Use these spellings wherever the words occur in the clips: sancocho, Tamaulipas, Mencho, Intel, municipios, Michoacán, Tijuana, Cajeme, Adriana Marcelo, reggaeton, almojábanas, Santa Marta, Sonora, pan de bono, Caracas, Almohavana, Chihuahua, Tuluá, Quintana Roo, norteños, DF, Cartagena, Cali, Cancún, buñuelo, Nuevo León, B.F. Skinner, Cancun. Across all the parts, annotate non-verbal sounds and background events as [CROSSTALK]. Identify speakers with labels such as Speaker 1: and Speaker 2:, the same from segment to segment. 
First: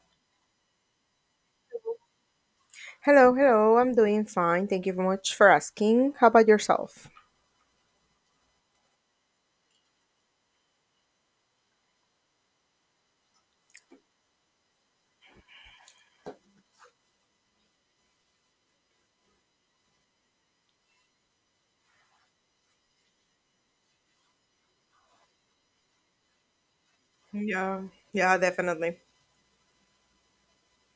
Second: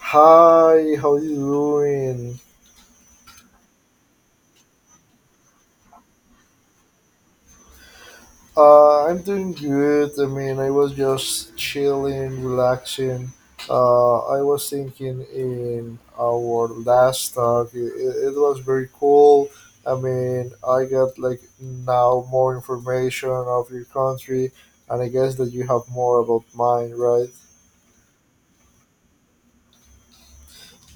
Speaker 1: Hi, how you doing?
Speaker 2: Hello, hello. I'm doing fine. Thank you very much for asking. How about yourself?
Speaker 1: I'm doing good. I mean, I was just chilling, relaxing. I was thinking in our last talk, it was very cool. I mean, I got like now more information of your country, and I guess that you have more about mine, right?
Speaker 2: Yeah, yeah, definitely.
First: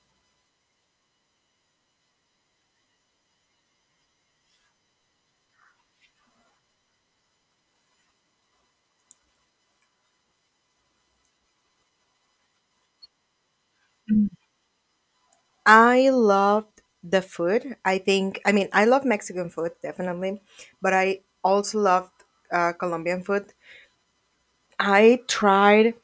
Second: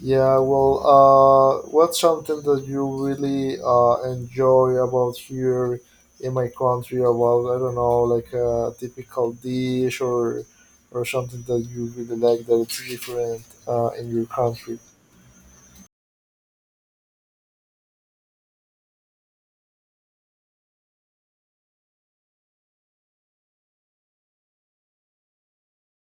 Speaker 1: Yeah, well, what's something that you really enjoy about here in my country? About I don't know, like a typical dish or something that you really like that it's different in your country.
Speaker 2: I loved the food. I think, I mean, I love Mexican food, definitely, but I also loved Colombian food. I tried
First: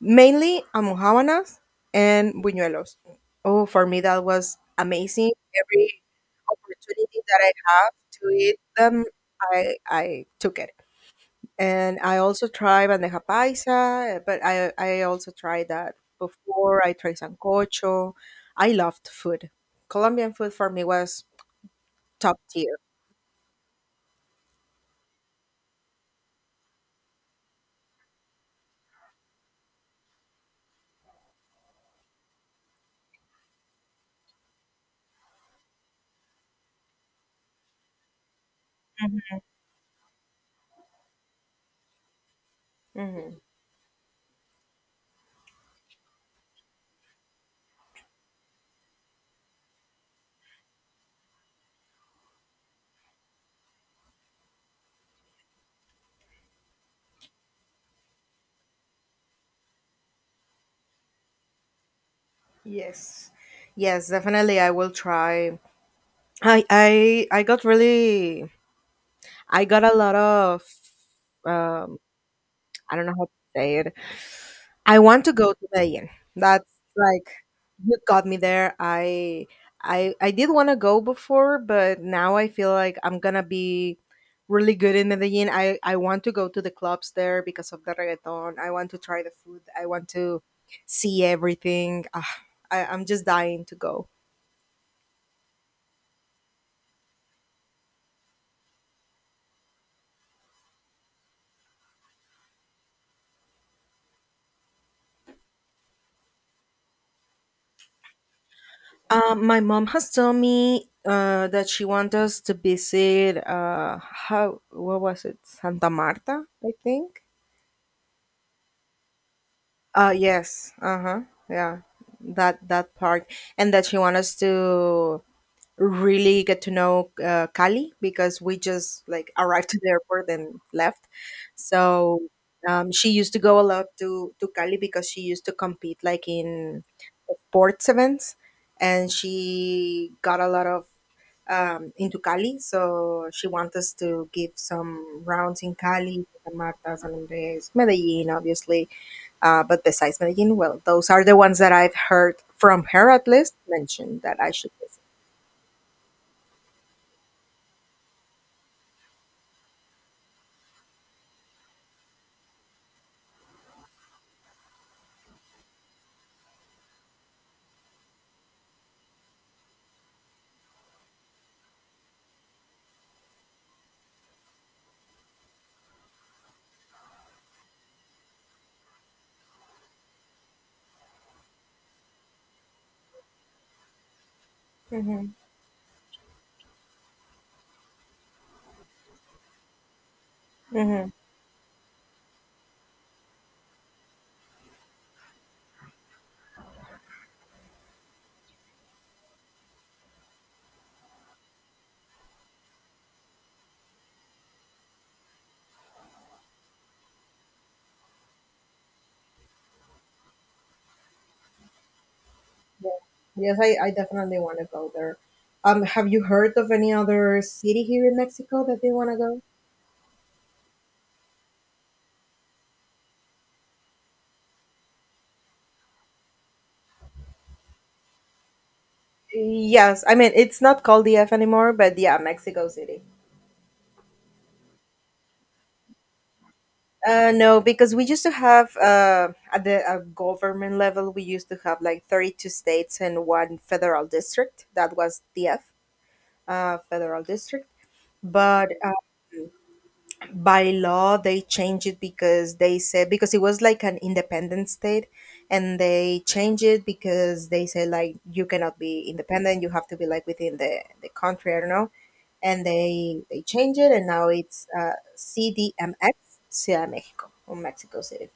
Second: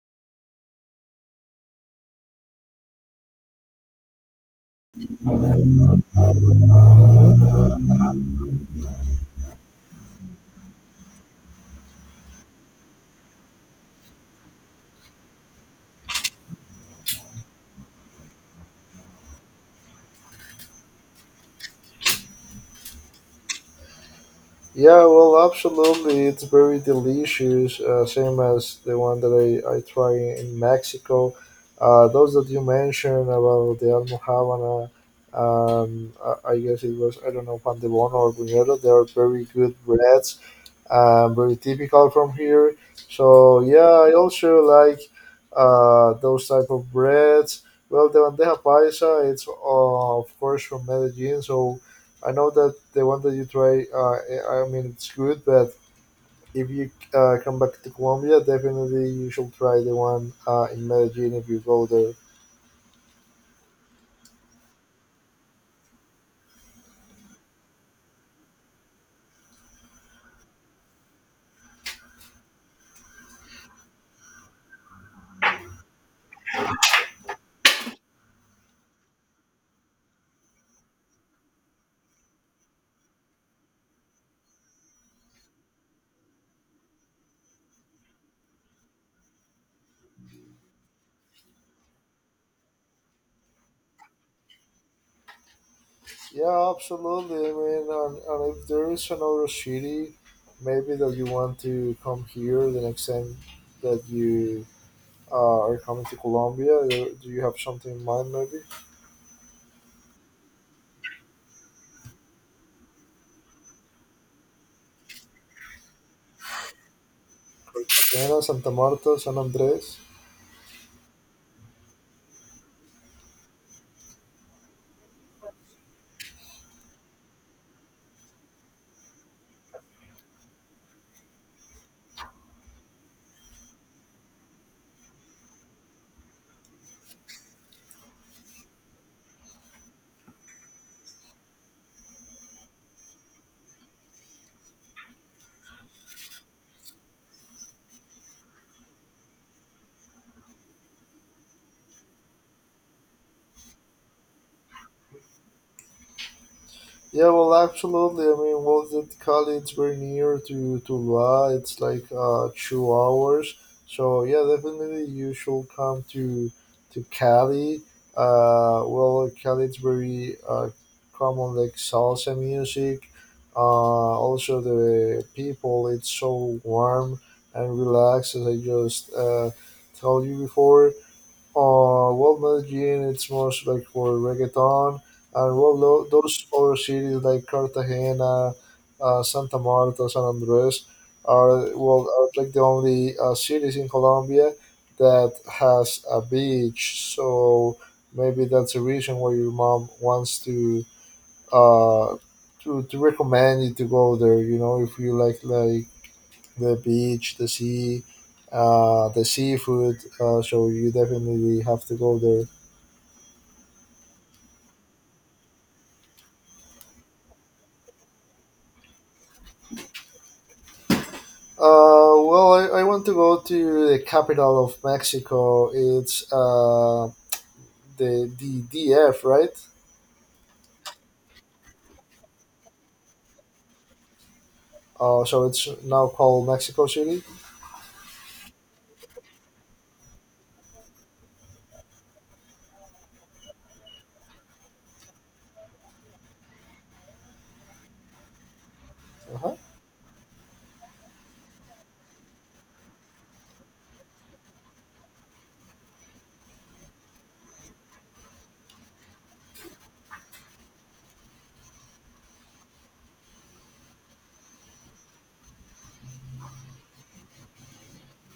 Speaker 2: mainly almojábanas and buñuelos. Oh, for me, that was amazing. Every opportunity that I have to eat them, I took it. And I also try bandeja paisa, but I also tried that before. I tried sancocho. I loved food. Colombian food for me was top tier.
Speaker 1: Yeah, well, absolutely. It's very delicious, same as the one that I try in Mexico. Those that you mentioned about the Almohavana, I guess it was, I don't know, pan de bono or buñuelo, they are very good breads very typical from here.
Speaker 2: Hmm.
Speaker 1: So yeah, I also like those type of breads. Well, the bandeja paisa, it's of course from Medellin, so I know that the one that you try, I mean, it's good, but if you come back to Colombia, definitely you should try the one in Medellin if you go there.
Speaker 2: Yes, yes, definitely. I will try. I got really. I got a lot of. Um, I don't know how to say it. I want to go to the inn. That's like you got me there. I did want to go before, but now I feel like I'm gonna be really good in Medellin. I want to go to the clubs there because of the reggaeton. I want to try the food. I want to see everything. Ah, I'm just dying to go.
Speaker 1: Yeah, absolutely. I mean, and if there is another city, maybe that you want to come here the next time that you are coming to Colombia. Do you have something in mind, maybe?
Speaker 2: My mom has told me that she wants us to visit how what was it Santa Marta, I think.
Speaker 1: Cartagena, Santa Marta, San Andres.
Speaker 2: Yes. Uh-huh. Yeah. That part and that she want us to really get to know Cali because we just like arrived to the airport and left. So she used to go a lot to Cali because she used to compete like in sports events, and she got a lot of into Cali. So she wants us to give some rounds in Cali, Santa Marta, San Andres, Medellin, obviously. But besides Medellin, well, those are the ones that I've heard from her at least mentioned that I should visit.
Speaker 1: Yeah, well, absolutely. I mean, well, that Cali, it's very near to Tuluá. It's like 2 hours. So yeah, definitely you should come to Cali. Well, Cali, it's very common like salsa music. Uh, Also, the people, it's so warm and relaxed, as I just told you before. Well, Medellin, it's most like for reggaeton,
Speaker 2: Mm-hmm.
Speaker 1: and well, those other cities like Cartagena, Santa Marta, San Andres
Speaker 2: Mm-hmm.
Speaker 1: are well are like the only cities in Colombia that has a beach. So maybe that's the reason why your mom wants to uh to recommend you to go there. You know, if you like the beach, the sea, the seafood. So you definitely have to go there.
Speaker 2: Yeah. Yes, I definitely want to go there. Have you heard of any other city here in Mexico that they want to go?
Speaker 1: Well, I want to go to the capital of Mexico. It's the DF, right?
Speaker 2: Yes, I mean it's not called the F anymore, but yeah, Mexico City.
Speaker 1: So it's now called Mexico City.
Speaker 2: No, because we used to have at the government level, we used to have like 32 states and one federal district. That was DF, federal district. But
Speaker 1: Uh-huh.
Speaker 2: by law, they changed it because they said, because it was like an independent state, and they changed it because they say, like, you cannot be independent, you have to be like within the country, I don't know. And they changed it, and now it's CDMX, Ciudad de Mexico, or Mexico City.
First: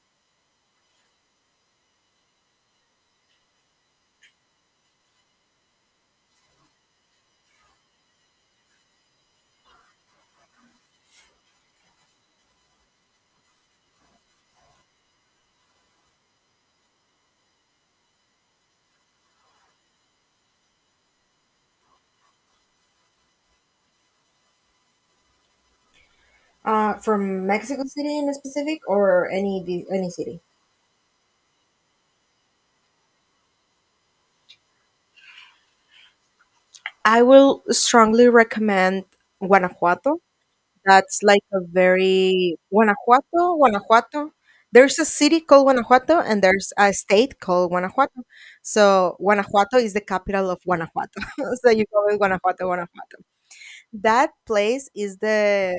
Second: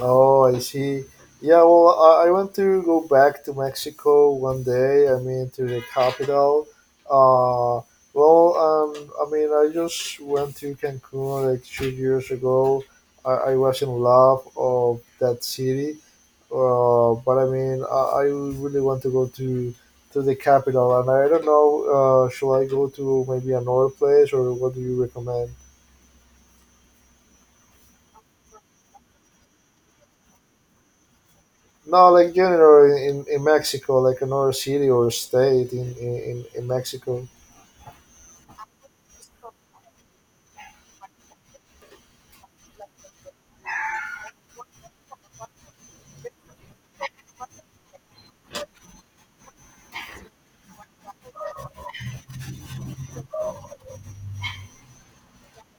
Speaker 1: Oh, I see. Yeah, well, I want to go back to Mexico one day. I mean, to the capital. Uh, well, I mean, I just went to Cancun like 2 years ago. I was in love of that city. But I mean, I really want to go to the capital, and I don't know. Shall I go to maybe another place, or what do you recommend?
Speaker 2: From Mexico City in specific, or any city?
Speaker 1: No, like general in Mexico, like another city or state in
Speaker 2: I
Speaker 1: Mexico.
Speaker 2: will strongly recommend Guanajuato. That's like a very Guanajuato, Guanajuato. There's a city called Guanajuato and there's a state called Guanajuato. So Guanajuato is the capital of Guanajuato. [LAUGHS] So you go with Guanajuato, Guanajuato. That place is the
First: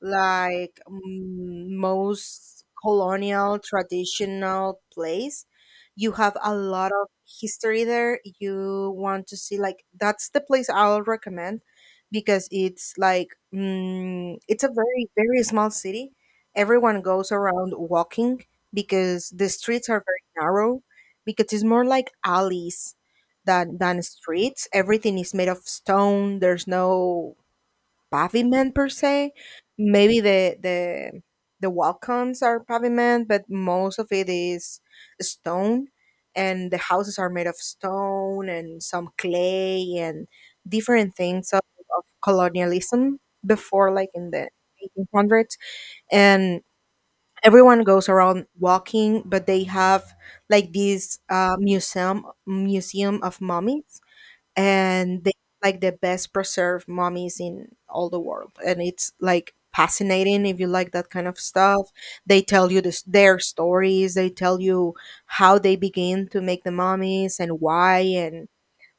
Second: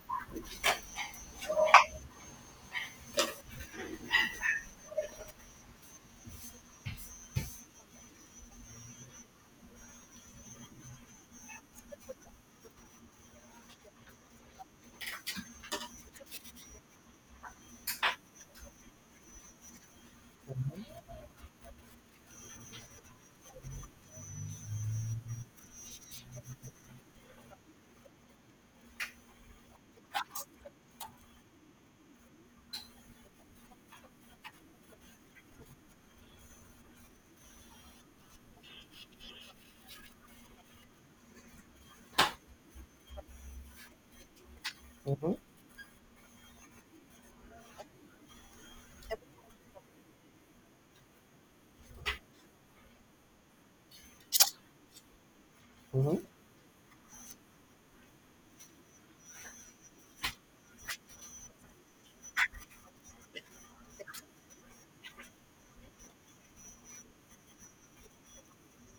Speaker 2: like most colonial traditional place. You have a lot of history there. You want to see, like that's the place I'll recommend, because it's like it's a very very small city. Everyone goes around walking because the streets are very narrow, because it's more like alleys than streets. Everything is made of stone. There's no pavement per se. Maybe the welcomes are pavement, but most of it is stone, and the houses are made of stone and some clay and different things of colonialism before, like in the
Speaker 1: Mm-hmm,
Speaker 2: 1800s, and everyone goes around walking, but they have like this museum of mummies, and they like the
Speaker 1: mm-hmm,
Speaker 2: best preserved mummies in all the world, and it's like fascinating if you like that kind of stuff. They tell you this, their stories. They tell you how they begin to make the mummies and why and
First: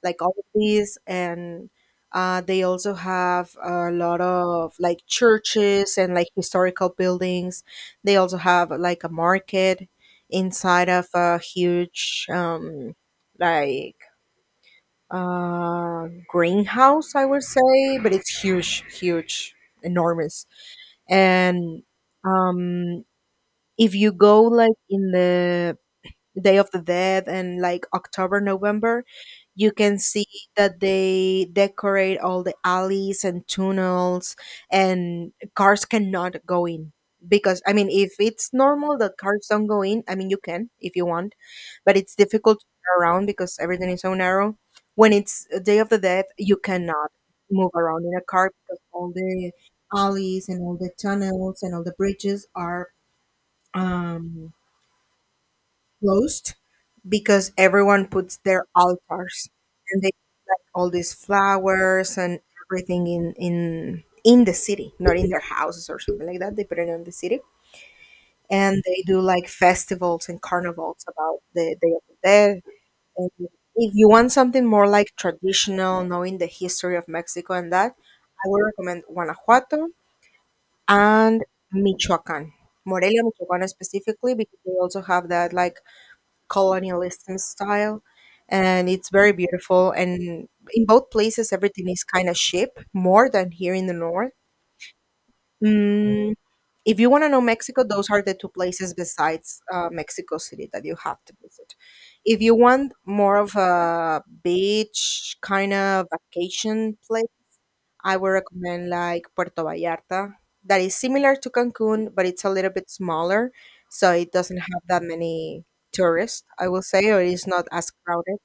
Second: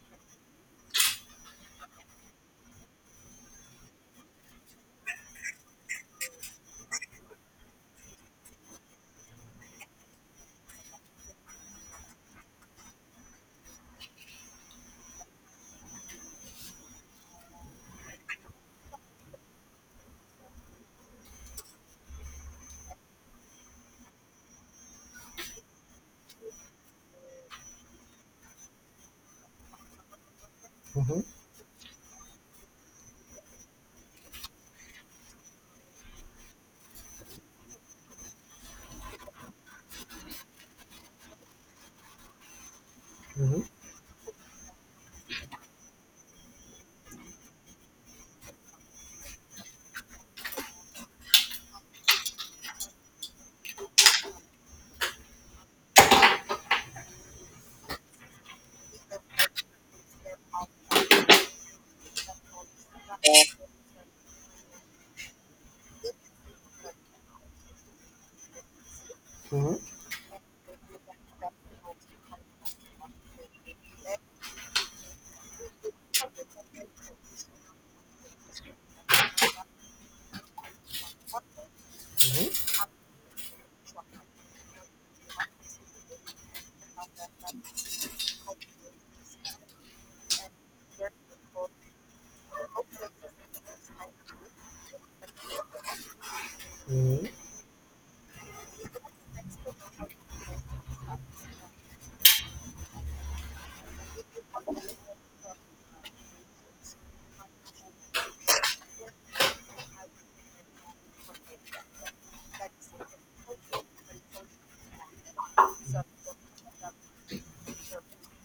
Speaker 2: like all of these, and they also have a lot of like churches and like historical buildings. They also have like a market inside of a huge like greenhouse, I would say, but it's huge, huge, enormous. And um, if you go like in the Day of the Dead and like October, November, you can see that
Speaker 1: mm-hmm,
Speaker 2: they decorate all the alleys and tunnels, and cars cannot go in. Because, I mean, if it's normal that cars don't go in, I mean, you can if you want, but it's difficult to get around because
Speaker 1: mm-hmm,
Speaker 2: everything is so narrow. When it's a Day of the Dead, you cannot move around in a car because all the alleys and all the tunnels and all the bridges are um, closed, because everyone puts their altars and they put, like, all these flowers and everything in the city, not in their houses or something like that. They put it in the city. And they do like
Speaker 1: mm-hmm,
Speaker 2: festivals and carnivals about the Day of the Dead. And if you want something more like traditional, knowing the history of Mexico and that, I would recommend Guanajuato and Michoacán. Morelia, Michoacán specifically, because they also have that like colonialism style, and it's very beautiful, and in both places everything is kind of cheap, more than here in the north. mm, if you want
Speaker 1: mm-hmm.
Speaker 2: to know Mexico, those are the two places besides Mexico City that you have to visit. If you want more of a beach kind of vacation place, I would recommend like Puerto Vallarta, that is similar to Cancun, but it's a little bit smaller, so it doesn't have that many tourists, I will say, or it's not as crowded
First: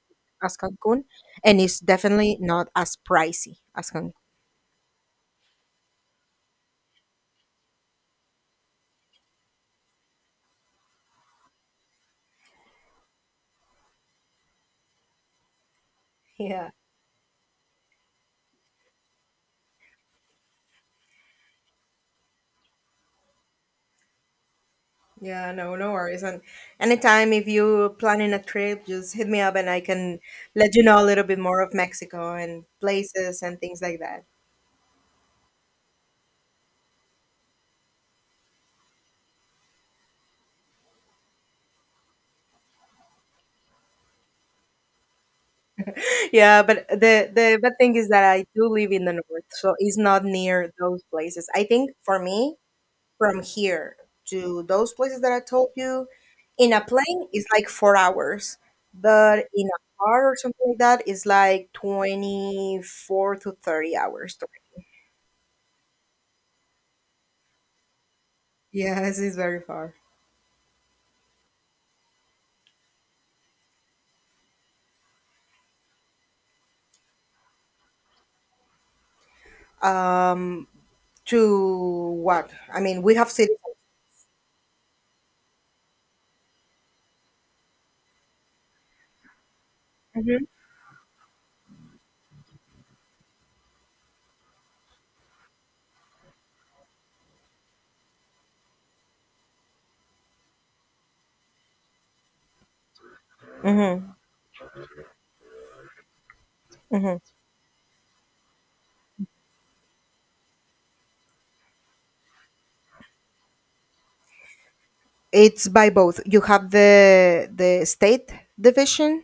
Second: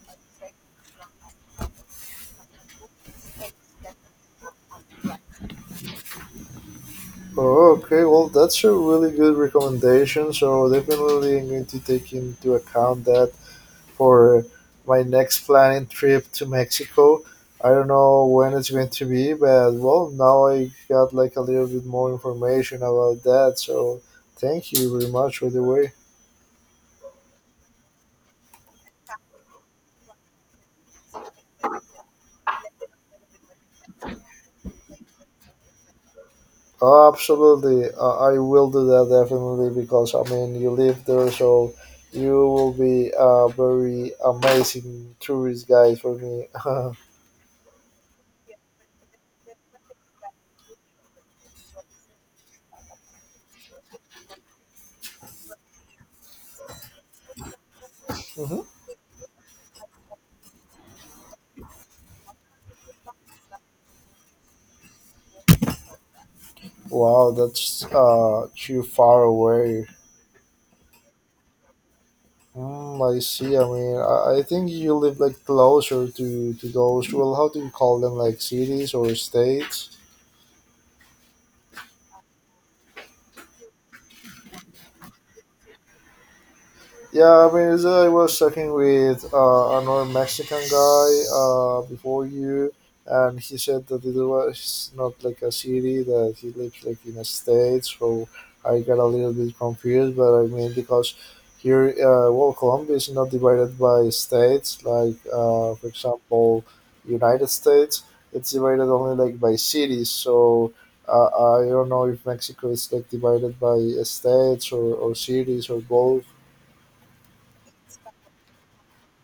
Speaker 2: as Cancun, and it's definitely not as pricey as Cancun.
Speaker 1: Oh, okay. Well, that's a really good recommendation. So definitely I'm going to take into account that for my next planning trip to
Speaker 2: Yeah,
Speaker 1: Mexico. I don't know when it's going to be, but well, now I got like a little bit more information about that. So thank you very much, by
Speaker 2: yeah,
Speaker 1: the
Speaker 2: no, no
Speaker 1: way.
Speaker 2: worries. And anytime if you're planning a trip, just hit me up and I can let you know a little bit more of Mexico and places and things like that.
Speaker 1: Absolutely, I will do that definitely because I mean you live there, so you will be a very amazing tourist guide for me.
Speaker 2: Yeah, but
Speaker 1: [LAUGHS]
Speaker 2: the bad thing is that I do live in the north, so it's not near those places. I think for me, from here to those places that I told you, in a plane is like 4 hours,
Speaker 1: Mhm.
Speaker 2: but in a car or something like that is like 24 to 30 hours.
Speaker 1: Wow, that's too
Speaker 2: Yes,
Speaker 1: far
Speaker 2: it's very
Speaker 1: away.
Speaker 2: far.
Speaker 1: Mm, I see. I mean, I think you live like closer to those. Well, how do you call them? Like cities or states?
Speaker 2: Um, to what? I mean, we have cities.
Speaker 1: Yeah, I mean, it's, I was talking with another
Speaker 2: Mhm.
Speaker 1: Mexican guy before you, and he said that it was not like a city that he lives like in a state. So I got a little bit confused, but I mean because here, well, Colombia is not divided by
Speaker 2: Mm-hmm.
Speaker 1: states. Like for example,
Speaker 2: Mm-hmm.
Speaker 1: United States, it's divided only like by cities. So. I don't know if Mexico is like divided by states or
Speaker 2: It's
Speaker 1: cities or
Speaker 2: by both.
Speaker 1: both.
Speaker 2: You have the state division,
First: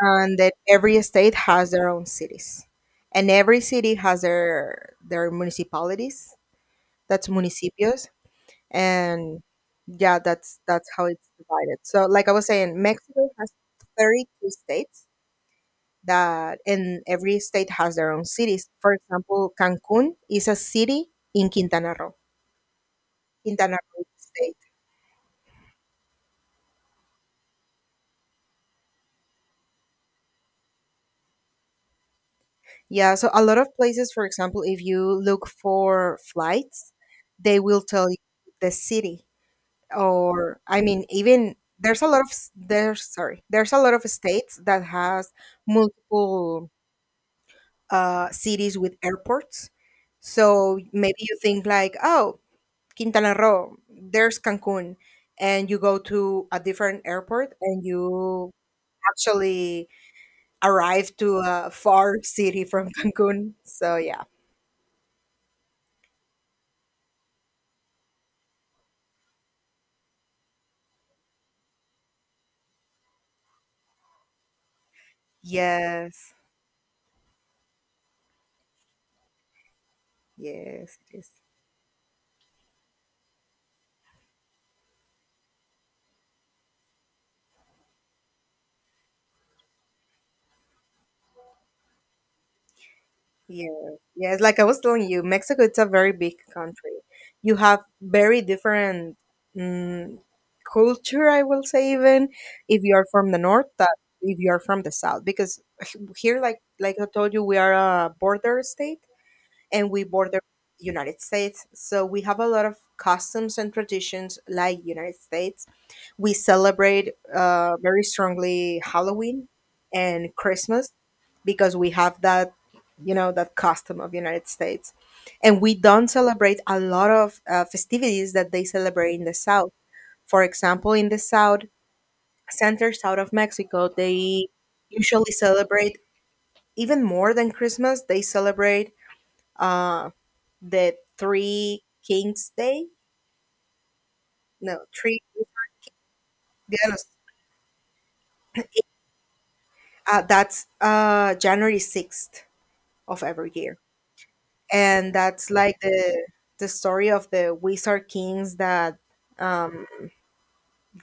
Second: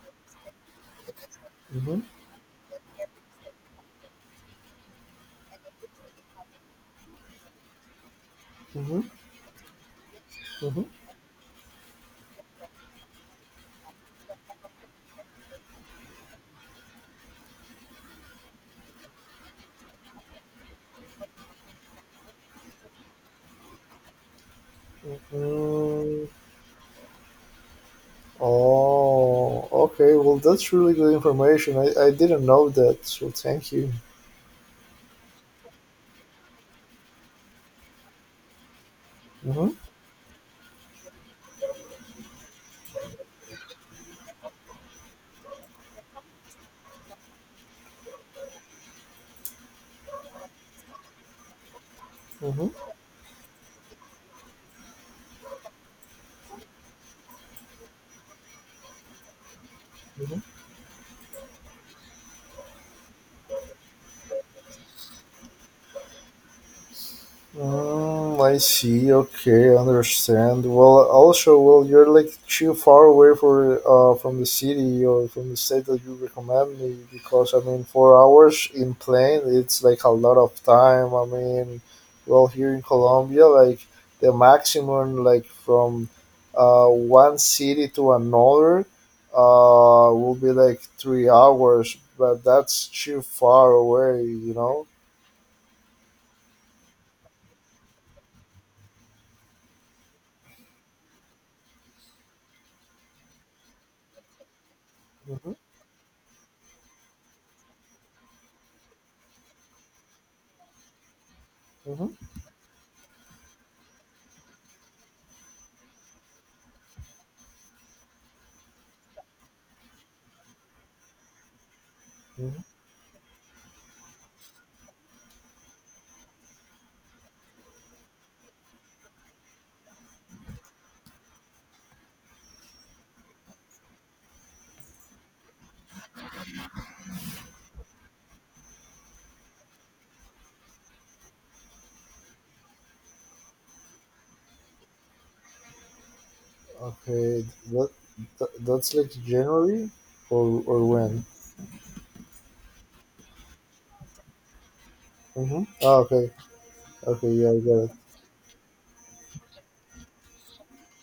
Speaker 2: and that every state has their
Speaker 1: Mhm.
Speaker 2: own cities, and every city has their municipalities, that's municipios,
Speaker 1: Mhm,
Speaker 2: and yeah, that's
Speaker 1: mhm.
Speaker 2: that's how it's divided. So like I was saying, Mexico has 32 states, that, and every state has their own cities. For example, Cancun is a city in Quintana Roo, Quintana Roo state.
Speaker 1: Mm, oh, okay. Well, that's really good information. I didn't know that,
Speaker 2: Yeah,
Speaker 1: so
Speaker 2: so a lot of
Speaker 1: thank you.
Speaker 2: places, for example, if you look for flights, they will tell you the city,
Speaker 1: Mm-hmm,
Speaker 2: or I mean, even there's a lot of s- there's sorry, there's a lot of states that has multiple cities with airports. So maybe you think like, oh,
Speaker 1: mm-hmm, mm-hmm.
Speaker 2: Quintana Roo, there's Cancun, and you go to a different airport and you actually arrive to a far city from [LAUGHS] Cancun. So yeah,
Speaker 1: Mm, I see. Okay, I understand. Well, also, well, you're like too far away for from the city or from the state that you
Speaker 2: yes,
Speaker 1: recommend me because I mean, 4 hours in plane, it's like a lot of
Speaker 2: yes,
Speaker 1: time.
Speaker 2: it
Speaker 1: I
Speaker 2: is.
Speaker 1: mean, well, here in Colombia, like the maximum, like from one city to another, will be like 3 hours, but that's too
Speaker 2: Yeah,
Speaker 1: far away,
Speaker 2: yeah. It's
Speaker 1: you
Speaker 2: like I was
Speaker 1: know.
Speaker 2: telling you, Mexico it's a very big country. You have very different mm culture, I will say, even if you are from the north, that if you are from the south,
Speaker 1: Hmm.
Speaker 2: because here, like I told you, we are a border state and we border United States, so
Speaker 1: Hmm.
Speaker 2: we have a lot of customs and traditions like United States. We celebrate very strongly Halloween and Christmas, because we have that, you know, that custom of United States, and we don't celebrate a lot of festivities that they celebrate in the south. For example, in the south, center south of Mexico, they usually celebrate, even more than Christmas, they celebrate uh, the three kings day. No, three Dia de los-
Speaker 1: Okay, that, that's like January
Speaker 2: that's
Speaker 1: or when?
Speaker 2: January 6th of every year, and that's
Speaker 1: Mm-hmm.
Speaker 2: like
Speaker 1: Oh, okay,
Speaker 2: the story
Speaker 1: okay,
Speaker 2: of
Speaker 1: yeah,
Speaker 2: the
Speaker 1: I got it.
Speaker 2: wizard kings that um,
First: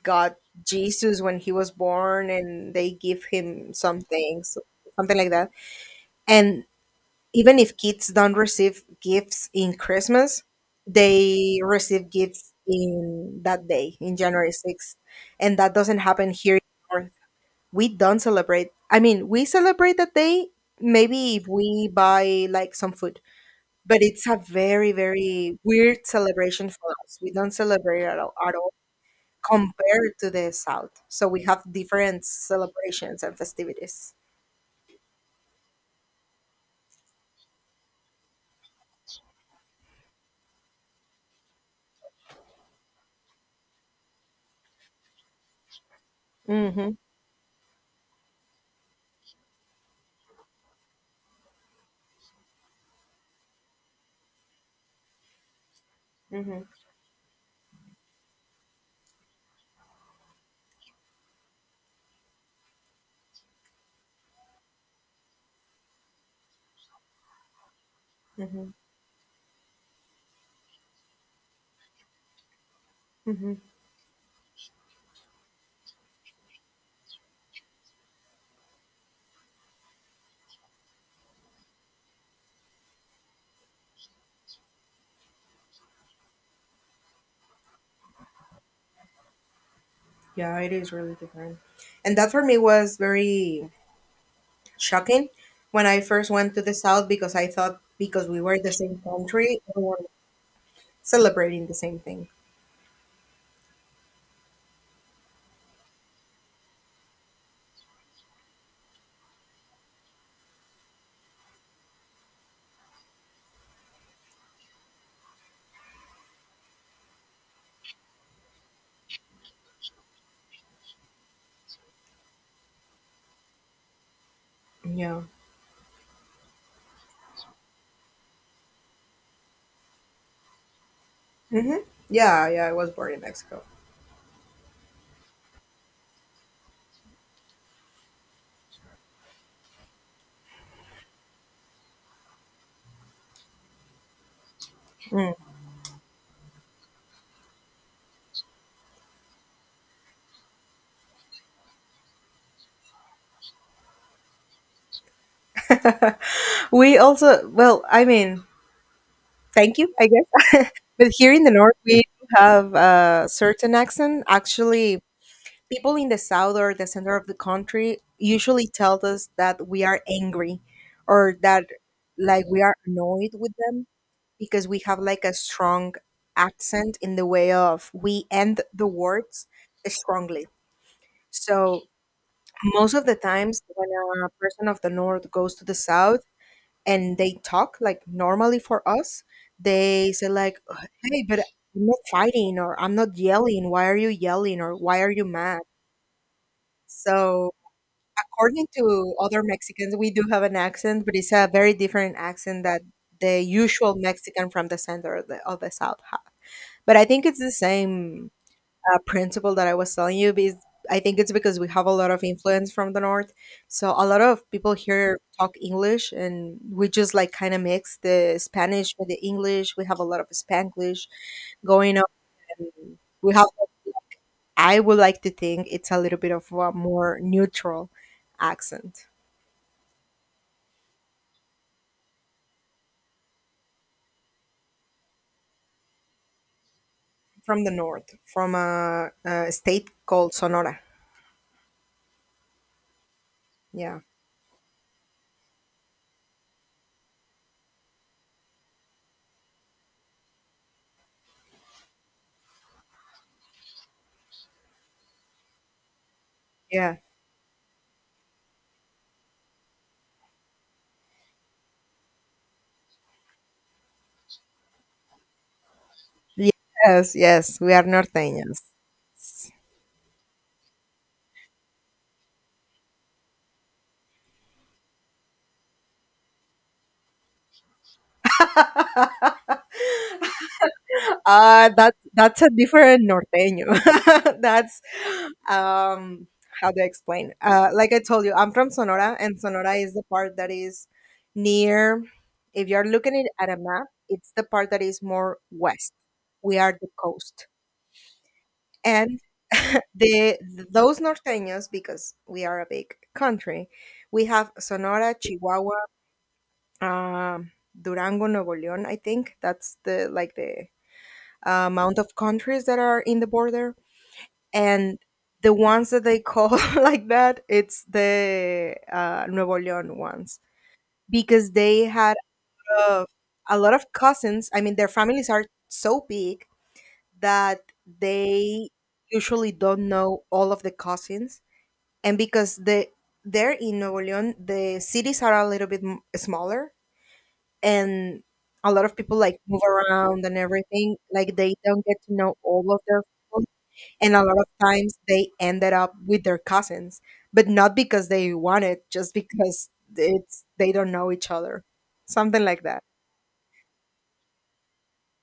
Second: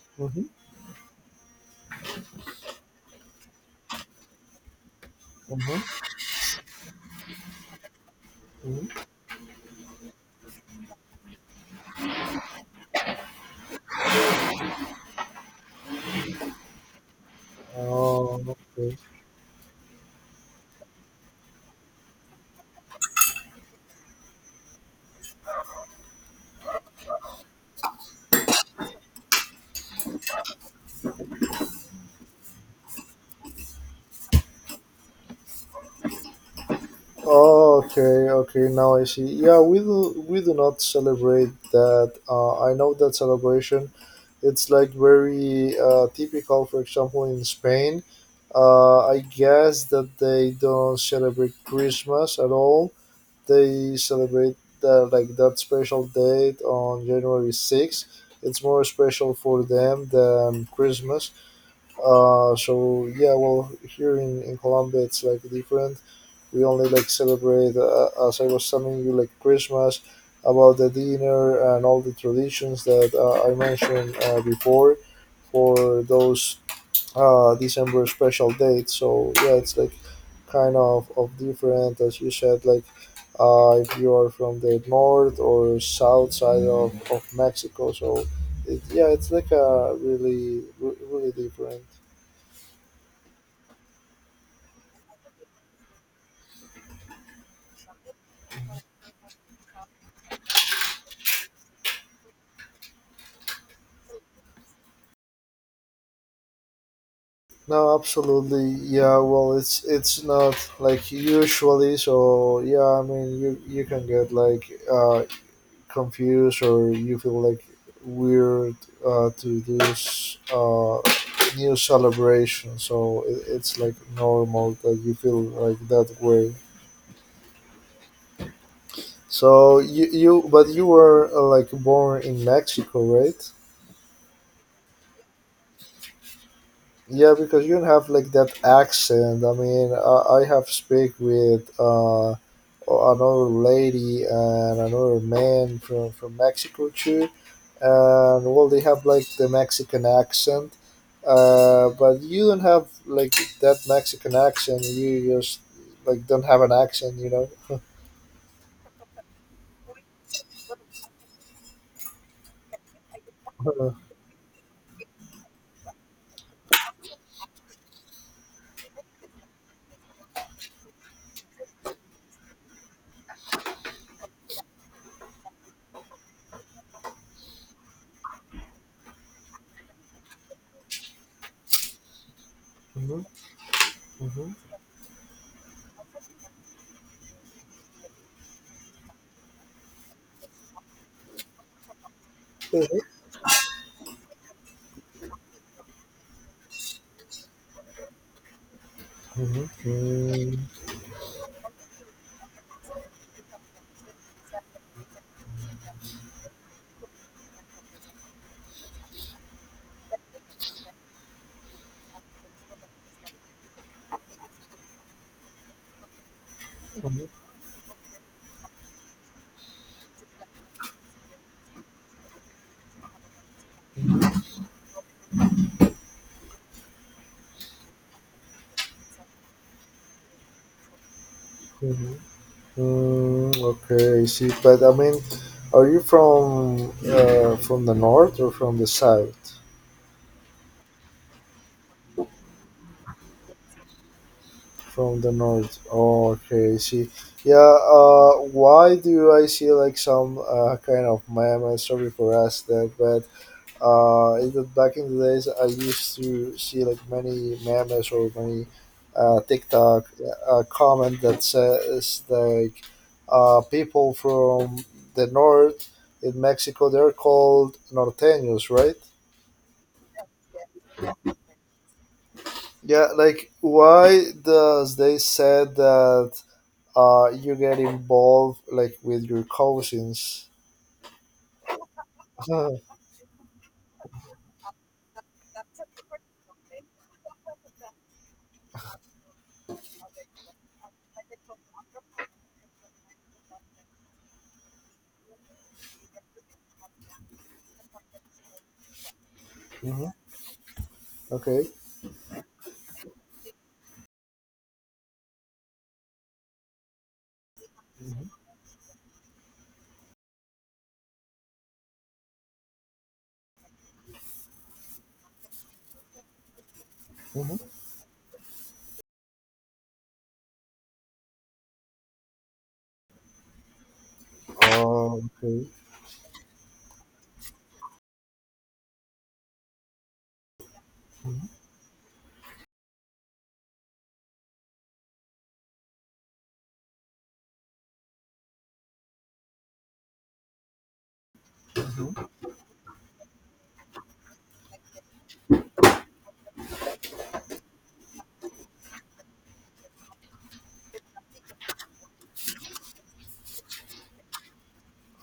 Speaker 2: got
Speaker 1: Mm-hmm.
Speaker 2: Jesus when he was born, and they give him some things, something like that.
Speaker 1: Mm-hmm.
Speaker 2: And even if kids don't receive
Speaker 1: Hmm.
Speaker 2: gifts in Christmas, they receive gifts in that day, in January 6th, and that doesn't happen here. In the North. We don't
Speaker 1: Oh,
Speaker 2: celebrate.
Speaker 1: okay.
Speaker 2: I mean, we celebrate that day. Maybe if we buy like some food, but it's a very, very weird celebration for us. We don't celebrate at all compared to the South. So we have different celebrations and festivities.
Speaker 1: Oh, okay, okay. Now I see. Yeah, we do not celebrate that. I know that celebration. It's like very typical. For
Speaker 2: Mm-hmm,
Speaker 1: example, in Spain, I guess that they don't celebrate Christmas at all. They celebrate that like that special date
Speaker 2: mm-hmm,
Speaker 1: on January 6th. It's more special for them than Christmas. So yeah, well, here in Colombia it's like different. We only like celebrate, as I
Speaker 2: mm-hmm,
Speaker 1: was telling you, like Christmas, about the dinner and all the traditions that
Speaker 2: mm-hmm.
Speaker 1: I mentioned before for those December special date. So yeah, it's like kind of different as you said. Like if you are from the north or south side of Mexico, so yeah, it's like a
Speaker 2: Yeah, it is really
Speaker 1: really
Speaker 2: different.
Speaker 1: different.
Speaker 2: And that for me was very shocking when I first went to the South because I thought because we were the same country, we were celebrating the same thing.
Speaker 1: No, absolutely. Yeah, well, it's not like usually. So yeah, I mean, you can get like uh, confused or you feel like weird to do new celebration so it's like normal that you
Speaker 2: Yeah.
Speaker 1: feel like that way so you but you were like
Speaker 2: Mm-hmm.
Speaker 1: born in
Speaker 2: Yeah, yeah, I was
Speaker 1: Mexico,
Speaker 2: born in
Speaker 1: right?
Speaker 2: Mexico.
Speaker 1: Yeah because you don't have like that accent. I mean I have speak with another lady and another
Speaker 2: Mm.
Speaker 1: man from Mexico too and well they have like the Mexican accent but you don't have like that Mexican accent. You just like don't have an
Speaker 2: [LAUGHS] We
Speaker 1: accent, you
Speaker 2: also,
Speaker 1: know. [LAUGHS]
Speaker 2: well, I mean, thank you, I guess. But here in the north, we do have a certain accent. Actually, people in the south or the center of the country usually tell us that we are angry or that like we are annoyed with them because we have like a strong accent in the way of we end the words strongly. So most of the
Speaker 1: Mhm,
Speaker 2: times when a
Speaker 1: mhm,
Speaker 2: person of the north goes to the south, and they talk like normally for us, they say like, hey, but I'm not fighting or I'm
Speaker 1: mhm,
Speaker 2: not yelling. Why are you yelling or why are you mad? So according to other Mexicans, we do have an
Speaker 1: mhm,
Speaker 2: accent, but it's a very different accent that the usual Mexican from the center of the south have. But I think it's the same principle that I was telling you, because I think it's because we have a lot of influence from the north. So a lot of people here talk English, and we just
Speaker 1: mhm,
Speaker 2: like kind of mix the Spanish with the English. We have a lot of Spanglish going on, and we have. I would like to think it's a little bit of a more neutral accent.
Speaker 1: mhm. Mm, okay I see but I mean are you
Speaker 2: From the
Speaker 1: from the
Speaker 2: north,
Speaker 1: north or
Speaker 2: from
Speaker 1: from the
Speaker 2: a,
Speaker 1: south
Speaker 2: a state called Sonora. Yeah,
Speaker 1: from the north. Oh, okay. I see, yeah. Why do I see like some kind of meme? I sorry for us that, but back in the days, I used to see
Speaker 2: yeah,
Speaker 1: like many memes or many TikTok comment that says like people from the north in Mexico
Speaker 2: yes,
Speaker 1: they're
Speaker 2: yes. We
Speaker 1: called
Speaker 2: are norteños.
Speaker 1: norteños, right? Yeah, like why does they said that you get involved like with your cousins.
Speaker 2: Uh, that's a
Speaker 1: Uh,
Speaker 2: different norteño. [LAUGHS] That's um, how do I explain? Uh, like I told you, I'm from Sonora, and Sonora is the part that is near, if you're looking it at a map, it's the part that is more west. We are the coast. And [LAUGHS]
Speaker 1: mhm,
Speaker 2: the, those
Speaker 1: [LAUGHS] okay.
Speaker 2: norteños, because we are a big country, we have Sonora, Chihuahua, um, Durango, Nuevo León, I think. That's the like the amount of countries that are in the border. And the ones that they call [LAUGHS] like that,
Speaker 1: Mhm.
Speaker 2: it's the Nuevo leon ones, because they had a, a lot of cousins. I mean, their
Speaker 1: Oh,
Speaker 2: families are
Speaker 1: okay.
Speaker 2: so big that they usually don't know all of the cousins. And because there in Nuevo leon the cities are a little bit smaller, and a lot of people like move around and everything, like they don't get to know all of their, and a lot of times they ended up with their cousins, but not because they wanted, just because it's, they don't know each other, something like that.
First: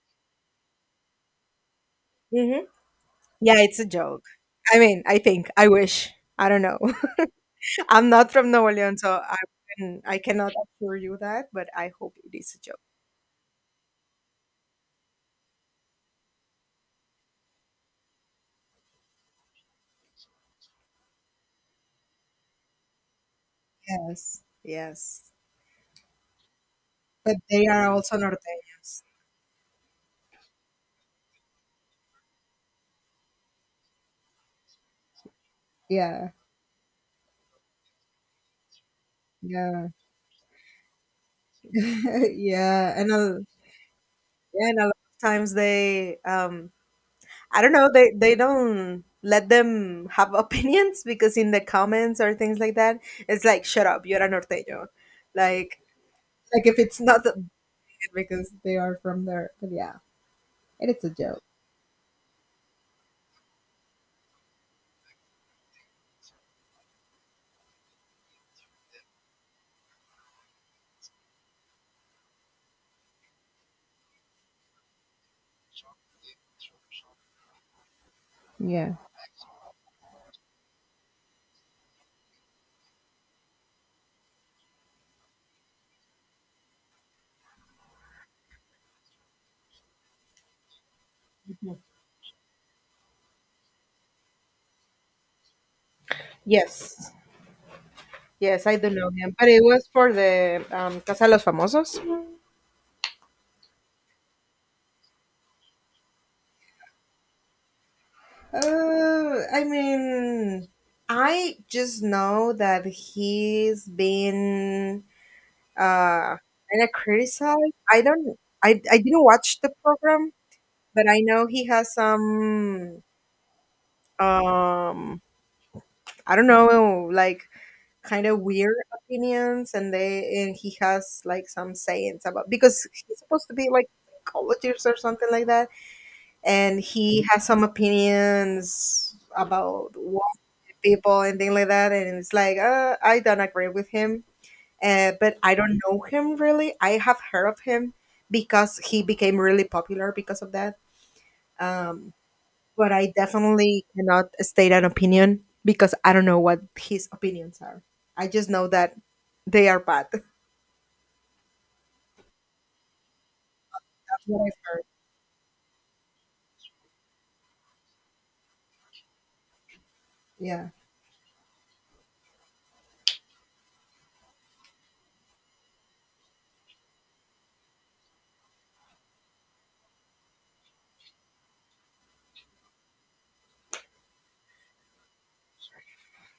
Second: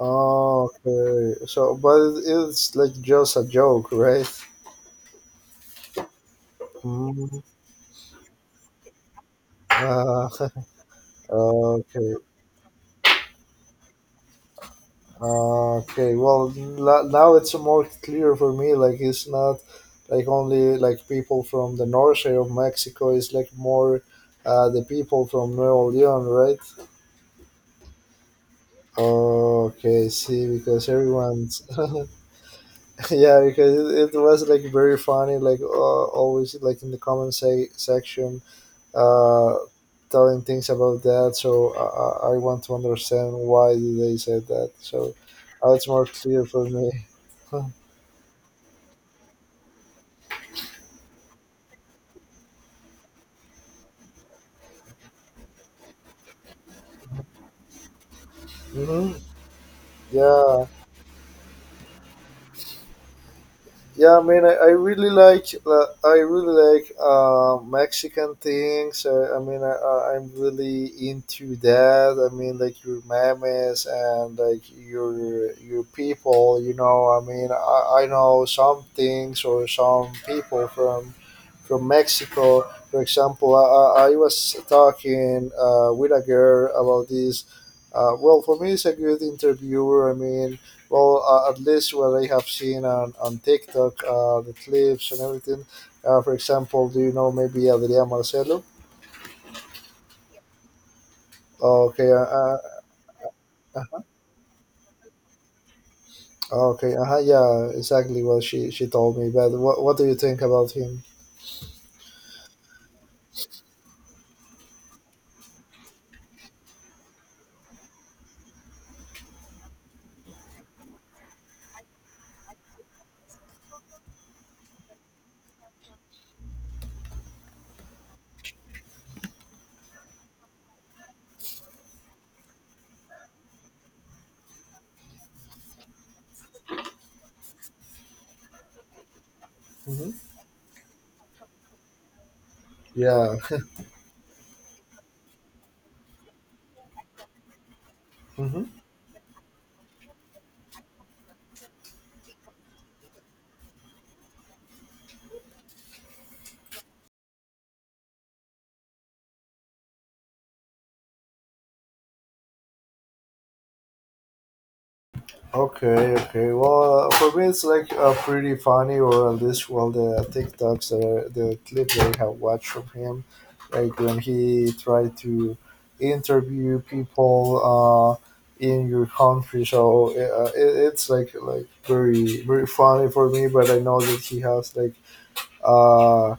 Speaker 1: Oh, okay. So, but
Speaker 2: Hmm,
Speaker 1: it's like just a
Speaker 2: yeah, it's a
Speaker 1: joke,
Speaker 2: joke.
Speaker 1: right?
Speaker 2: I mean, I think, I wish, I don't know.
Speaker 1: Mm,
Speaker 2: [LAUGHS] I'm not from Nuevo León, so I can, I
Speaker 1: uh,
Speaker 2: cannot assure you
Speaker 1: [LAUGHS]
Speaker 2: that, but I
Speaker 1: okay.
Speaker 2: hope it is a joke.
Speaker 1: Okay. Well, now it's more clear for me. Like it's not like only like people from the north side of Mexico. It's like more
Speaker 2: Yes,
Speaker 1: the people
Speaker 2: yes,
Speaker 1: from Nuevo León, right?
Speaker 2: but they are also norteños.
Speaker 1: Okay. See, because everyone's. [LAUGHS] [LAUGHS] Yeah because it was like very funny like
Speaker 2: Yeah,
Speaker 1: always like in the comment say section uh
Speaker 2: yeah.
Speaker 1: telling things about that so I, I
Speaker 2: [LAUGHS]
Speaker 1: I want to
Speaker 2: Yeah, and
Speaker 1: understand why did they say
Speaker 2: yeah,
Speaker 1: that
Speaker 2: and a lot
Speaker 1: so
Speaker 2: of times
Speaker 1: now it's more
Speaker 2: they
Speaker 1: clear for
Speaker 2: um,
Speaker 1: me.
Speaker 2: I
Speaker 1: [LAUGHS]
Speaker 2: don't know. They don't let them have [LAUGHS] opinions, because in the comments or things like that, it's like, shut up, you're a norteño. Like like if it's not the- because they are
Speaker 1: Hmm.
Speaker 2: from there, but yeah,
Speaker 1: Yeah.
Speaker 2: it's a joke.
Speaker 1: Yeah, I mean, I really like I really like Mexican things. I mean, I'm really into that. I mean, like your memes and like your people. You know, I mean, I know some
Speaker 2: Yeah.
Speaker 1: things or some people from Mexico. For example, I was talking with a girl about this. Well, for me, it's a good interviewer. I mean well, at least what I have seen on TikTok, the clips and everything. For example, do
Speaker 2: Yes,
Speaker 1: you know maybe Adriana Marcelo?
Speaker 2: yes, I do know him, but it was for the Casa de los Famosos.
Speaker 1: Okay, uh, okay, uh-huh, yeah, exactly what she told me. But
Speaker 2: I
Speaker 1: what do you think
Speaker 2: mean,
Speaker 1: about him?
Speaker 2: I just know that he's been uh, and I criticized. I don't. I didn't watch the program, but I know he has some. Um, I don't know, like, kind of weird opinions, and they, and he has like some sayings, about because he's supposed to be like psychologist or something like that, and he has some opinions about white
Speaker 1: Hmm.
Speaker 2: people and things like that, and it's like, I
Speaker 1: Yeah.
Speaker 2: don't agree with him. But I don't know him really. I have heard of him
Speaker 1: [LAUGHS] Hmm.
Speaker 2: because he became really popular because of that. Um, but I definitely cannot state an opinion because I don't know what his opinions are. I just know that they are bad. [LAUGHS] That's what I've heard.
Speaker 1: Okay, okay. Well, for me, it's like pretty funny, or at least well, the
Speaker 2: Yeah,
Speaker 1: TikToks, the clip that I have watched of him, like when he tried to interview people in your country. So it's like very very funny for me. But I know that he has like uh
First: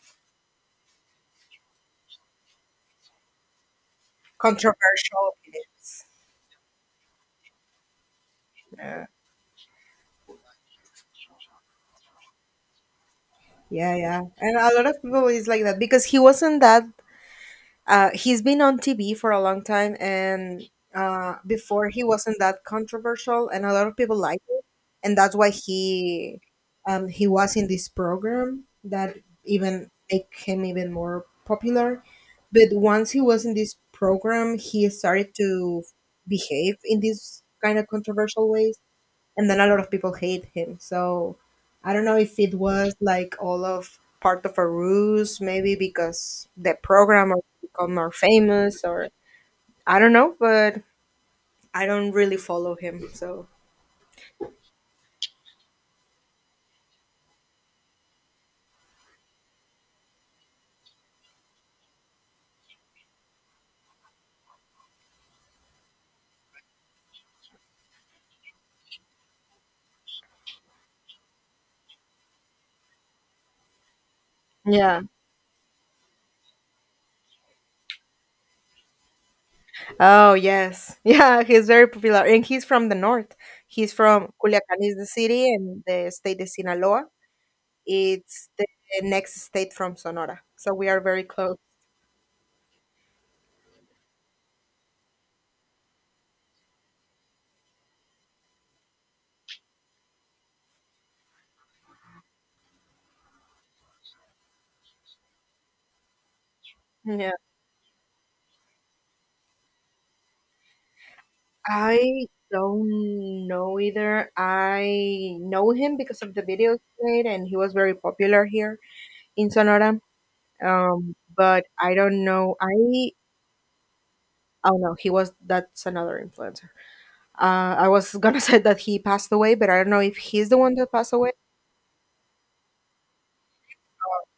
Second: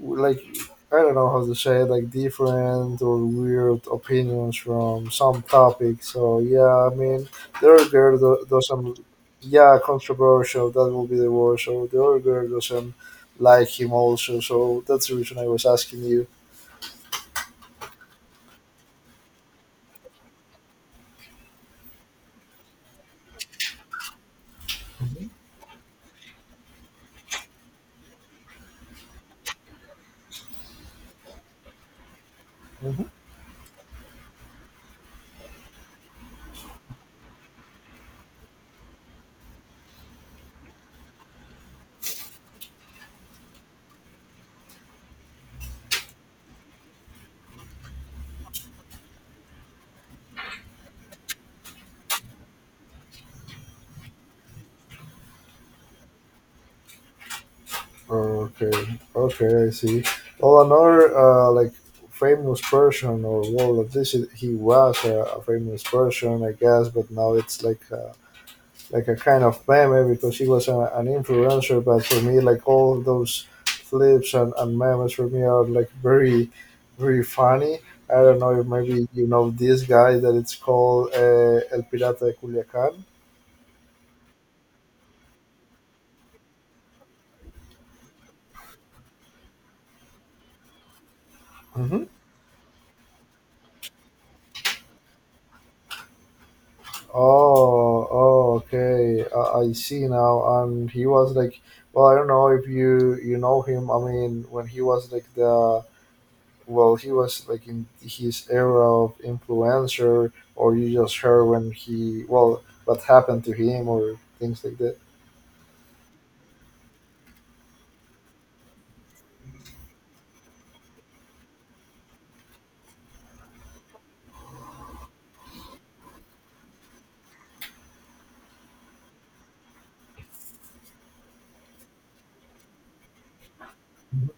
Speaker 1: like I don't know how to say it, like different or weird opinions from
Speaker 2: controversial
Speaker 1: some
Speaker 2: opinions.
Speaker 1: topics. So yeah, I mean the other girl do- doesn't,
Speaker 2: Yeah,
Speaker 1: yeah, controversial. That will be the word. So the other girl doesn't like him
Speaker 2: yeah, yeah.
Speaker 1: also.
Speaker 2: And a
Speaker 1: So
Speaker 2: lot of
Speaker 1: that's the
Speaker 2: people
Speaker 1: reason I
Speaker 2: is like
Speaker 1: was
Speaker 2: that,
Speaker 1: asking
Speaker 2: because he
Speaker 1: you.
Speaker 2: wasn't that. He's been on TV for a long time, and before he wasn't that controversial, and a lot of people liked it, and that's why he was in this program that even make him even more popular. But
Speaker 1: Mhm.
Speaker 2: once he was in this program, he started to behave in these kind of controversial ways, and then a lot of people hate him. So I don't know if it was like all of part of a ruse, maybe because the programmer become more famous, or I don't know, but I don't really follow him. So
Speaker 1: Okay, okay, I see. Well, another like famous person, or well, at least he was a famous person, I guess. But now it's like. Like a kind of meme because he was a, an influencer. But for me, like all those flips and
Speaker 2: yeah.
Speaker 1: memes for me are like very funny. I don't know if maybe you know this guy
Speaker 2: Oh
Speaker 1: that it's
Speaker 2: yes, [LAUGHS]
Speaker 1: called
Speaker 2: yeah, he's
Speaker 1: El
Speaker 2: very
Speaker 1: Pirata
Speaker 2: popular,
Speaker 1: de
Speaker 2: and he's from the
Speaker 1: Culiacan.
Speaker 2: north. He's from Culiacán, is the city, and the state is Sinaloa. It's the next state from Sonora, so we are very close.
Speaker 1: Hmm. Oh, oh, okay. I see now. And he was like, well, I don't know if you know him. I mean, when he was like the well he was like in his era of influencer, or you just heard when he,
Speaker 2: I
Speaker 1: well, what happened
Speaker 2: don't
Speaker 1: to
Speaker 2: know
Speaker 1: him or
Speaker 2: either.
Speaker 1: things like that.
Speaker 2: I know him because of the videos he made, and he was very popular here in Sonora. But I don't know. I, oh no, he was, that's another influencer. I was gonna [LAUGHS] say that he passed away, but I don't know if he's the one that passed away.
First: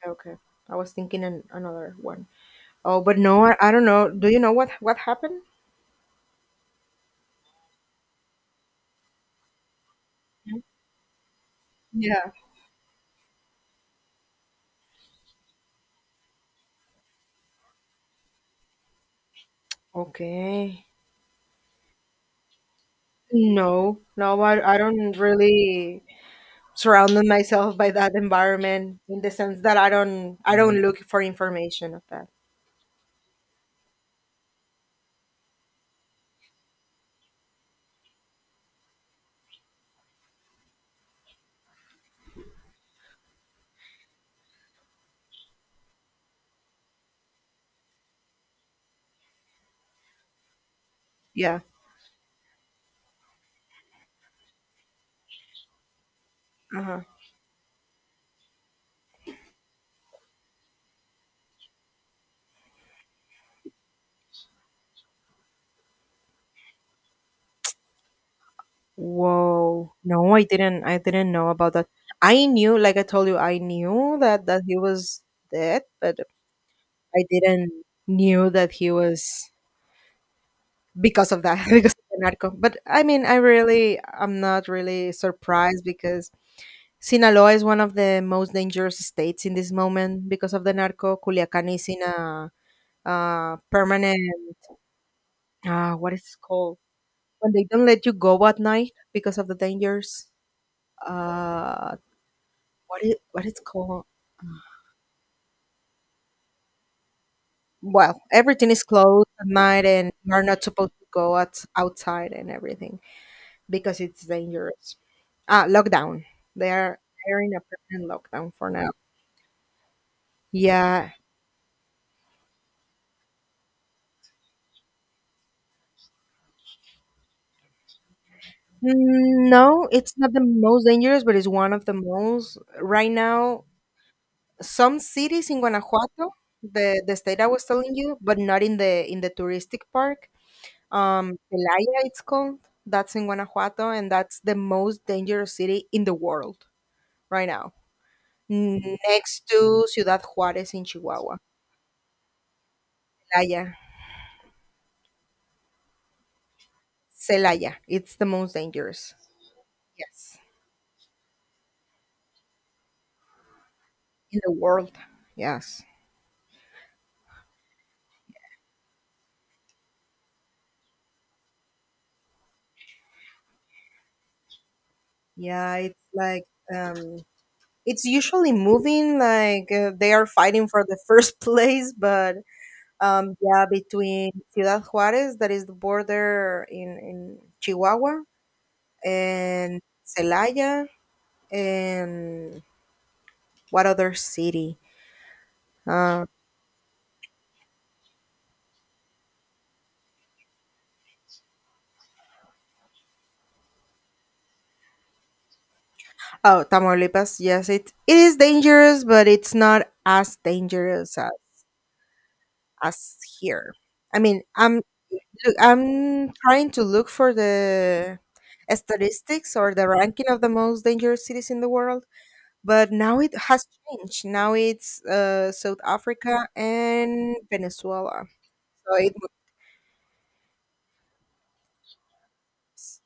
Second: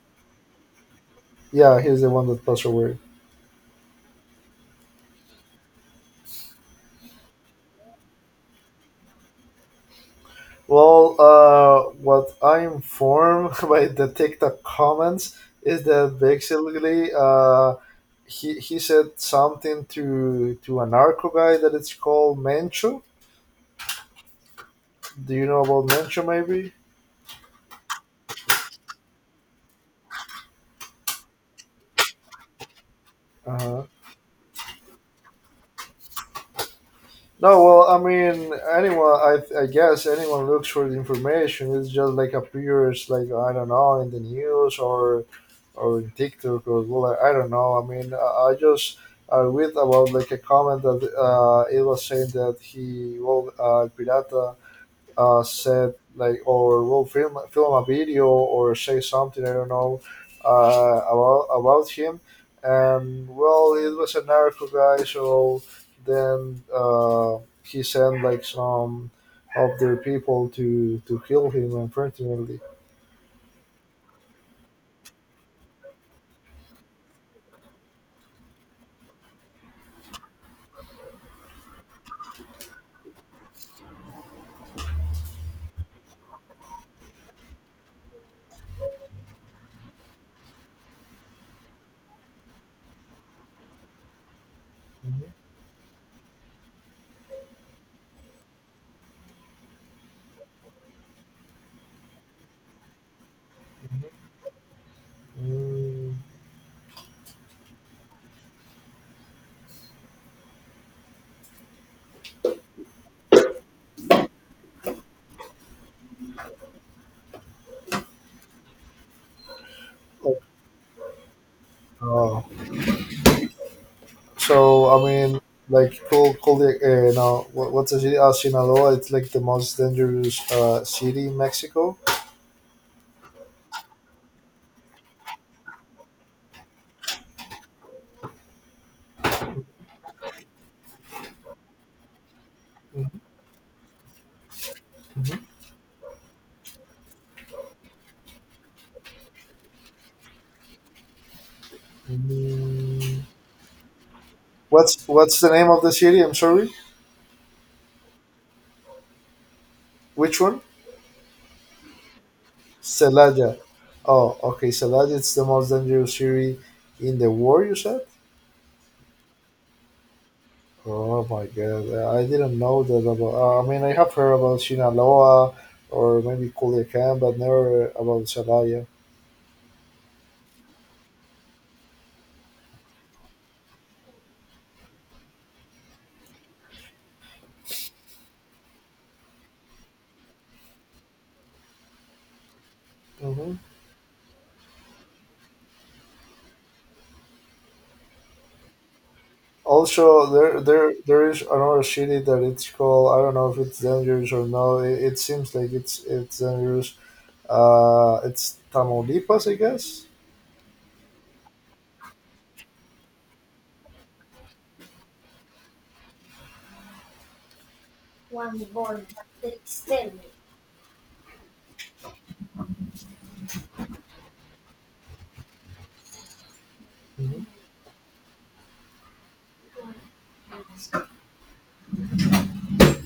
Speaker 2: Oh, okay, okay. I was thinking an,
Speaker 1: Yeah,
Speaker 2: another
Speaker 1: he's the one
Speaker 2: one.
Speaker 1: that passed away.
Speaker 2: Oh, but no, I don't know. Do you know what happened?
Speaker 1: Well,
Speaker 2: Yeah.
Speaker 1: what I am informed [LAUGHS] by the TikTok comments is that basically he said something to a
Speaker 2: Okay.
Speaker 1: narco guy that it's called Mencho.
Speaker 2: No, no, I don't
Speaker 1: Do you know about
Speaker 2: really
Speaker 1: Mencho? Maybe.
Speaker 2: surrounded myself by that environment, in the sense that I don't look for information of that.
Speaker 1: Uh, No, well, I mean, anyone, I guess anyone looks for the information. It's just like appears, like I don't know, in the news or in TikTok or Google. I don't know. I mean, I just I read about like a comment that
Speaker 2: Yeah.
Speaker 1: it was saying that he, well, Pirata said like or
Speaker 2: Uh-huh.
Speaker 1: will film a video or say something, I don't know, about him. And well, it was a narco guy, so then he sent like some of
Speaker 2: Whoa.
Speaker 1: their
Speaker 2: No, I
Speaker 1: people
Speaker 2: didn't
Speaker 1: to
Speaker 2: I didn't know
Speaker 1: kill
Speaker 2: about
Speaker 1: him,
Speaker 2: that. I
Speaker 1: unfortunately.
Speaker 2: knew, like I told you, I knew that that he was dead, but I didn't knew that he was because of that, [LAUGHS] because of the narco. But I mean, I really, I'm not really surprised, because Sinaloa is one of the most dangerous states in this moment because of the narco. Culiacan is in a permanent. What is it called when they don't let you go at night because of the dangers? Uh, what is what it's called?
Speaker 1: Mm,
Speaker 2: Well, everything is closed at night, and you are not supposed to go out, outside and everything because it's dangerous. Ah, lockdown. They are, they're in a permanent lockdown for now. Yeah.
Speaker 1: uh, so I mean, like cool. Now, what's the city? Sinaloa. It's like the
Speaker 2: Mm,
Speaker 1: most
Speaker 2: no, it's not the
Speaker 1: dangerous
Speaker 2: most dangerous,
Speaker 1: city in
Speaker 2: but it's one of the
Speaker 1: Mexico.
Speaker 2: most. Right now, some cities in Guanajuato, the state I was telling you, but not in the touristic park. Celaya, it's called. That's
Speaker 1: Mhm.
Speaker 2: in Guanajuato, and that's the most dangerous city in the world right now, next to Ciudad Juarez in Chihuahua. Celaya,
Speaker 1: What's the name of the city? I'm sorry.
Speaker 2: Celaya, it's the most dangerous.
Speaker 1: Which
Speaker 2: Yes,
Speaker 1: one? Celaya. Oh,
Speaker 2: in the
Speaker 1: okay.
Speaker 2: world.
Speaker 1: Celaya is the most
Speaker 2: Yes.
Speaker 1: dangerous city in the world, you said. Oh my god! I didn't know that about, I mean, I have heard about Sinaloa
Speaker 2: Yeah, it's
Speaker 1: or
Speaker 2: like
Speaker 1: maybe
Speaker 2: um,
Speaker 1: Culiacan, but never
Speaker 2: it's
Speaker 1: about
Speaker 2: usually
Speaker 1: Celaya.
Speaker 2: moving. Like, they are fighting for the first [LAUGHS] place, but um, yeah, between Ciudad Juarez, that is the border in Chihuahua, and Celaya, and
Speaker 1: Hmm.
Speaker 2: what other city? Uh,
Speaker 1: Also, there is another city that it's called. I don't know if it's dangerous or not. It seems like it's
Speaker 2: oh,
Speaker 1: dangerous.
Speaker 2: Tamaulipas. Yes, it is
Speaker 1: It's
Speaker 2: dangerous, but
Speaker 1: Tamaulipas,
Speaker 2: it's
Speaker 1: I
Speaker 2: not
Speaker 1: guess.
Speaker 2: as dangerous as here. I mean, I'm, look, I'm trying to look for the statistics or the ranking of the most dangerous cities in the world. But now it has changed. Now it's South Africa and Venezuela. So it moves.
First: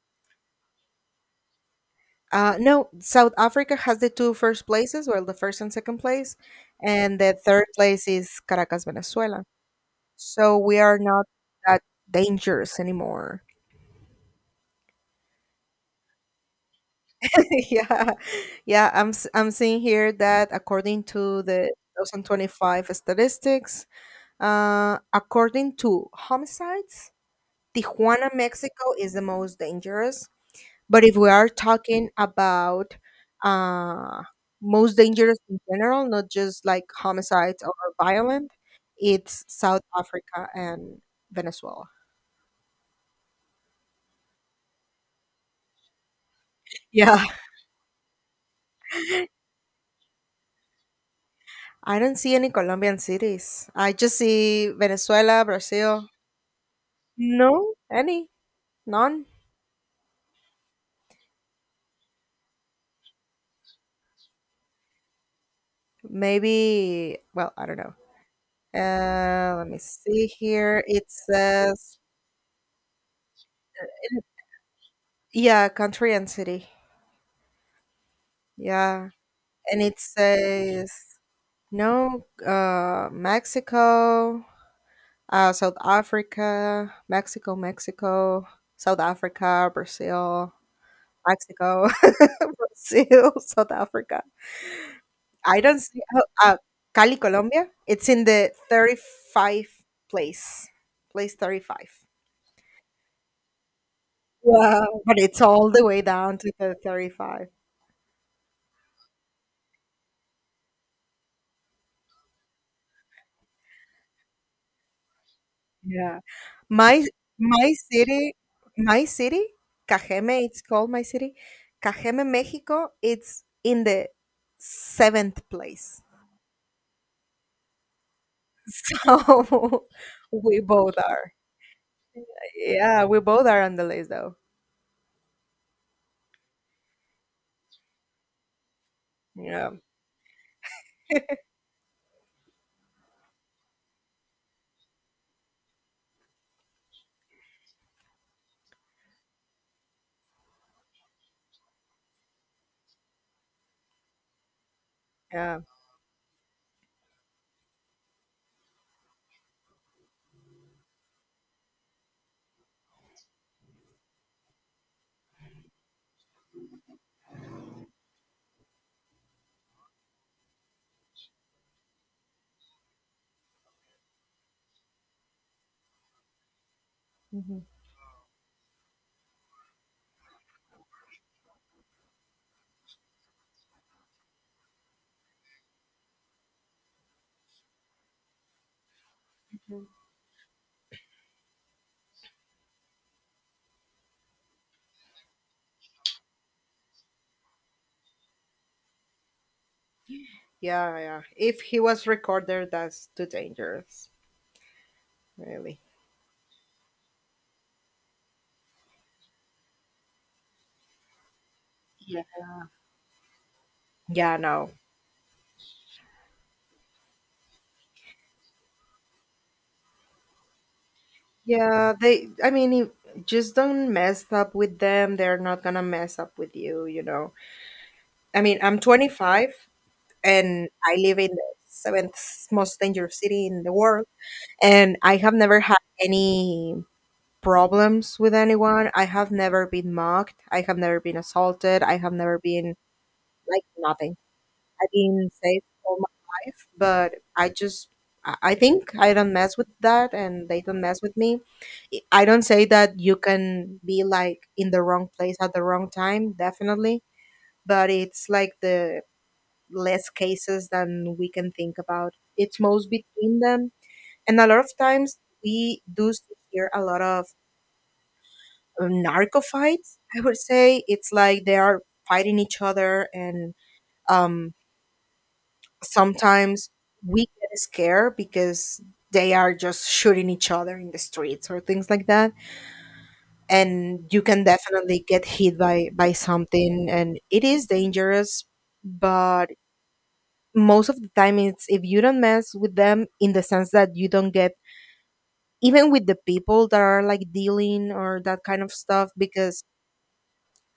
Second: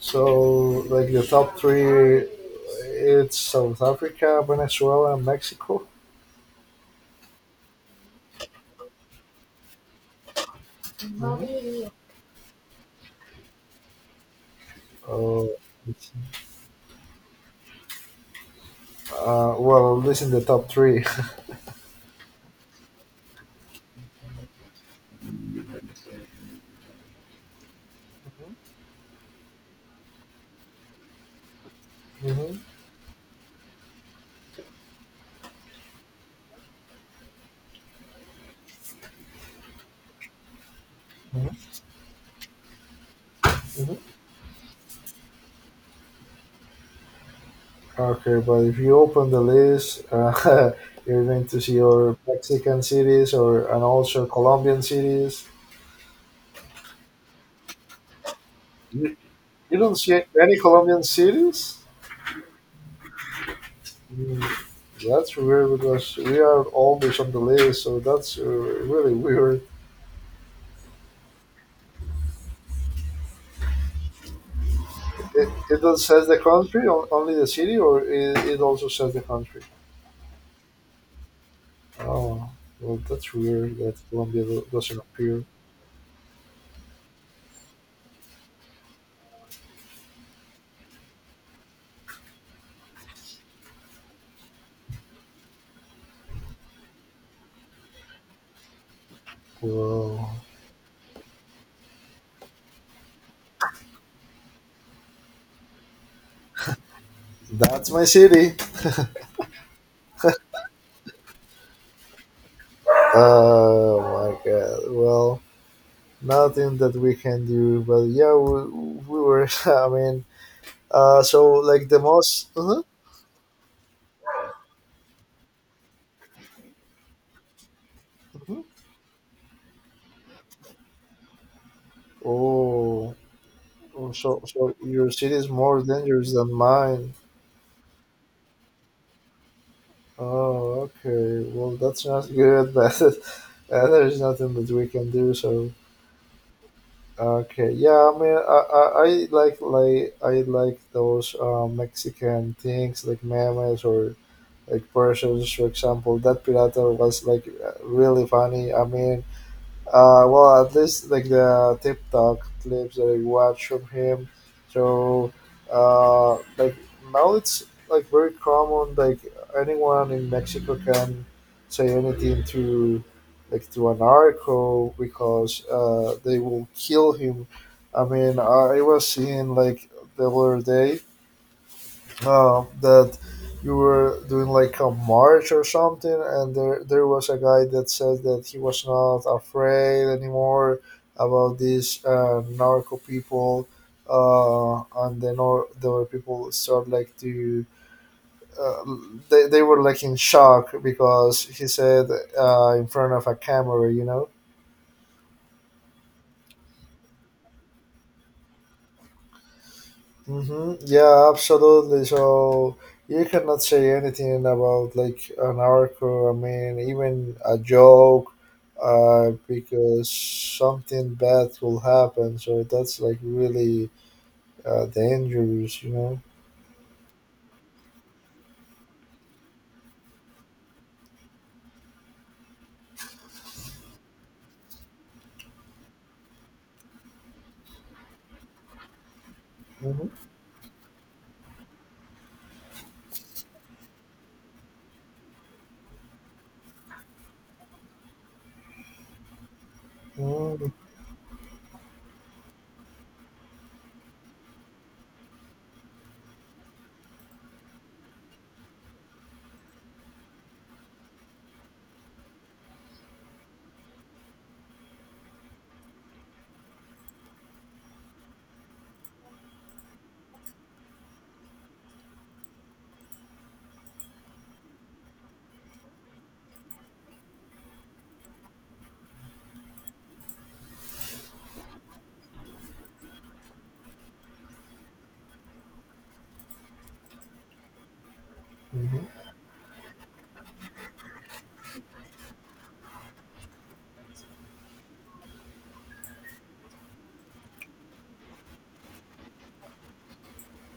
Speaker 1: So, like the top three,
Speaker 2: No, South
Speaker 1: it's
Speaker 2: Africa
Speaker 1: South
Speaker 2: has the two
Speaker 1: Africa,
Speaker 2: first places,
Speaker 1: Venezuela, and
Speaker 2: well, the first and
Speaker 1: Mexico.
Speaker 2: second place, and the third place is Caracas, Venezuela. So we are not that dangerous anymore.
Speaker 1: Oh, it's-
Speaker 2: [LAUGHS] Yeah, yeah. I'm seeing
Speaker 1: well, at
Speaker 2: here
Speaker 1: least in the
Speaker 2: that
Speaker 1: top 3.
Speaker 2: according
Speaker 1: [LAUGHS]
Speaker 2: to the 2025 statistics, according to homicides, Tijuana, Mexico is the most dangerous. But if we are talking
Speaker 1: Mm-hmm.
Speaker 2: about uh, most dangerous in general, not just like homicides or violent, it's South Africa and
Speaker 1: Hmm.
Speaker 2: Venezuela.
Speaker 1: Hmm.
Speaker 2: Yeah.
Speaker 1: Okay, but if you open the list, [LAUGHS] you're going to see
Speaker 2: I
Speaker 1: your
Speaker 2: don't see any
Speaker 1: Mexican
Speaker 2: Colombian
Speaker 1: cities or
Speaker 2: cities.
Speaker 1: and
Speaker 2: I just
Speaker 1: also
Speaker 2: see
Speaker 1: Colombian cities.
Speaker 2: Venezuela, Brazil. No, any,
Speaker 1: You,
Speaker 2: none.
Speaker 1: you don't see any Colombian cities. Mm, that's weird because we are
Speaker 2: Maybe,
Speaker 1: always on the
Speaker 2: well, I don't
Speaker 1: list,
Speaker 2: know.
Speaker 1: so that's really weird.
Speaker 2: Let me see here. It says,
Speaker 1: It,
Speaker 2: yeah,
Speaker 1: it does
Speaker 2: country
Speaker 1: says
Speaker 2: and
Speaker 1: the
Speaker 2: city.
Speaker 1: country, o- only the city, or it also
Speaker 2: Yeah.
Speaker 1: says the country?
Speaker 2: And it says, no,
Speaker 1: Oh, well,
Speaker 2: uh,
Speaker 1: that's weird that Colombia
Speaker 2: Mexico,
Speaker 1: do- doesn't appear.
Speaker 2: uh, South Africa, Mexico, Mexico, South Africa, Brazil, Mexico, [LAUGHS] Brazil, South Africa. I don't see, oh, uh, Cali, Colombia, it's in the 35
Speaker 1: Well,
Speaker 2: place, place 35. Wow, but it's all the way down to the 35.
Speaker 1: that's my city. Oh my god. Well,
Speaker 2: Yeah.
Speaker 1: nothing that
Speaker 2: My
Speaker 1: we can
Speaker 2: my
Speaker 1: do, but yeah,
Speaker 2: city
Speaker 1: we,
Speaker 2: my
Speaker 1: we
Speaker 2: city,
Speaker 1: were. [LAUGHS] I mean,
Speaker 2: Cajeme, it's called my city.
Speaker 1: so like the
Speaker 2: Cajeme,
Speaker 1: most. Uh-huh,
Speaker 2: Mexico, it's in the seventh place.
Speaker 1: uh-huh.
Speaker 2: [LAUGHS] So [LAUGHS] we both are. Yeah,
Speaker 1: Oh,
Speaker 2: we both are on the list though.
Speaker 1: so so your city is more dangerous than mine.
Speaker 2: Yeah.
Speaker 1: Oh, okay. Well, that's not good, [LAUGHS] but there's nothing that we can do. So, okay. Yeah, I mean, I like I like those Mexican things like memes or like versions,
Speaker 2: Yeah.
Speaker 1: for example. That pirata was like really funny. I mean, well, at least like the TikTok clips that I watch from him. So, like now it's like very common. Like anyone in Mexico can say anything to, like to an narco, because they will kill him.
Speaker 2: Mhm.
Speaker 1: I mean, I was seeing like the other day that you were doing like a march or something, and there was a guy that said that he was not
Speaker 2: Mhm.
Speaker 1: afraid anymore about these narco people, uh, and then all the other people start like to. Uh, they were like in shock
Speaker 2: Yeah, yeah.
Speaker 1: because
Speaker 2: If
Speaker 1: he
Speaker 2: he was
Speaker 1: said
Speaker 2: recorded,
Speaker 1: in
Speaker 2: that's
Speaker 1: front of
Speaker 2: too
Speaker 1: a camera, you
Speaker 2: dangerous,
Speaker 1: know.
Speaker 2: really.
Speaker 1: Mm-hmm. Yeah, absolutely.
Speaker 2: Yeah.
Speaker 1: So you cannot say
Speaker 2: Yeah,
Speaker 1: anything
Speaker 2: no.
Speaker 1: about like an arco. I mean, even a joke, because something bad will
Speaker 2: Yeah, they,
Speaker 1: happen.
Speaker 2: I
Speaker 1: So
Speaker 2: mean, if-
Speaker 1: that's like
Speaker 2: just
Speaker 1: really
Speaker 2: don't mess up with them. They're not
Speaker 1: dangerous,
Speaker 2: gonna
Speaker 1: you
Speaker 2: mess
Speaker 1: know.
Speaker 2: up with you, you know. I mean, I'm 25, and I live in the seventh most dangerous city in the world. And I have never had any problems with anyone. I have never been
Speaker 1: Mm-hmm.
Speaker 2: mocked. I have never been assaulted. I have never been like nothing. I've been safe all my life, but I just, I think I don't mess with that, and they
Speaker 1: Mm-hmm.
Speaker 2: don't mess with me. I don't say that you can be like in the wrong place at the wrong time, definitely, but it's like the less cases than we can think about. It's most between them. And a lot of times we do see here a lot of narco fights. I would say it's like they are fighting each other, and um, sometimes we get scared because they are just shooting each other in the streets or things like that, and you can definitely get hit by something, and it is dangerous. But most of the time, it's if you don't mess with them in the sense that you don't get even with the people that are like dealing or that kind of stuff, because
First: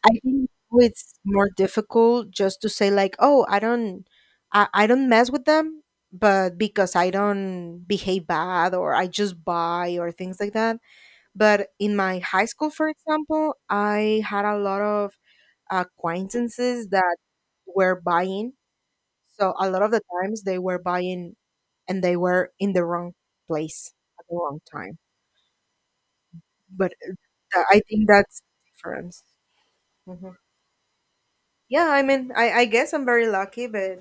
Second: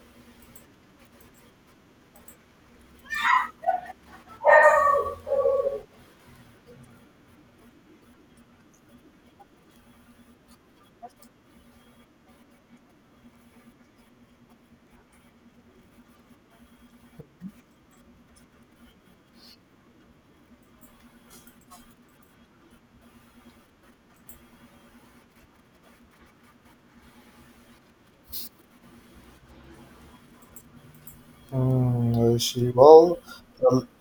Speaker 2: I think it's more difficult just to say like, oh, I don't mess with them, but because I don't behave bad or I just buy or things like that. But in my high school, for example, I had a lot of acquaintances that were buying, so a lot of the times they were buying and they were in the wrong place at the wrong time. But I think that's the difference. Hmm. Yeah, I mean,
Speaker 1: Mm, I
Speaker 2: I
Speaker 1: see.
Speaker 2: guess I'm
Speaker 1: Well,
Speaker 2: very lucky,
Speaker 1: uh,
Speaker 2: but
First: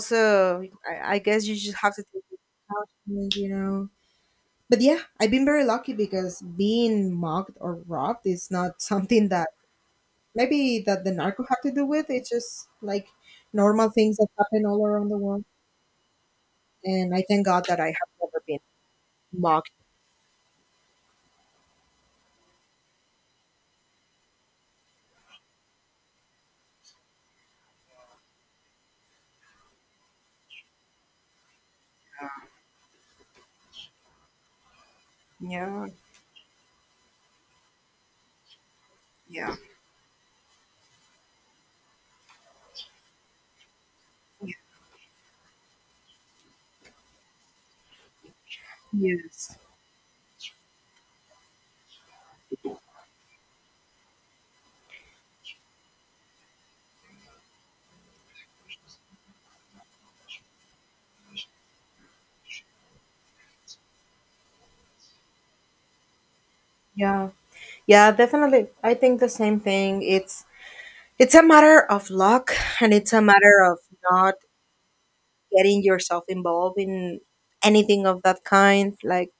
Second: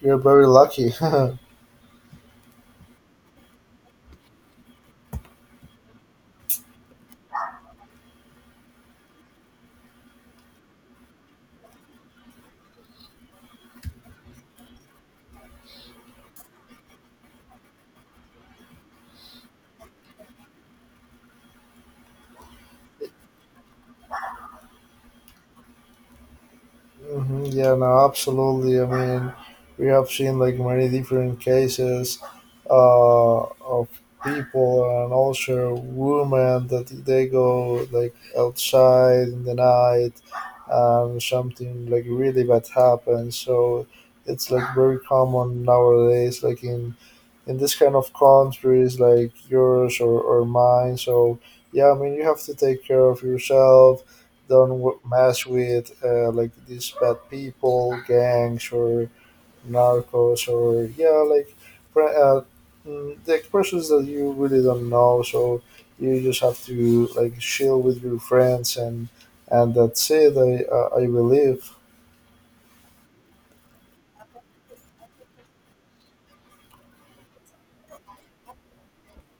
Speaker 1: you're very lucky. [LAUGHS]
Speaker 2: I guess you just have to take it out, you know. But yeah, I've been very lucky, because being mugged or robbed is not [LAUGHS] something that maybe that the narco have to do with. It's just like normal things that happen all around the world. And I thank God that I have never been mugged.
Speaker 1: Hmm. Yeah, no, absolutely. I mean, we have seen like many different cases of people and also
Speaker 2: Yeah.
Speaker 1: women that they go like outside in the
Speaker 2: Yeah.
Speaker 1: night, and something like really bad happens. So it's like very common nowadays, like in this kind of countries like
Speaker 2: Yes.
Speaker 1: yours or mine. So yeah, I mean you have to take care of yourself. Don't w- mess with like these bad people, gangs or narcos or yeah, like pre- mm, the persons that you really don't know. So you just have to
Speaker 2: Yeah,
Speaker 1: like chill with
Speaker 2: yeah,
Speaker 1: your
Speaker 2: definitely.
Speaker 1: friends
Speaker 2: I think the same
Speaker 1: and
Speaker 2: thing.
Speaker 1: that's it. I
Speaker 2: It's a
Speaker 1: believe.
Speaker 2: matter of luck, and it's a matter of not getting yourself involved in anything of that kind. Like,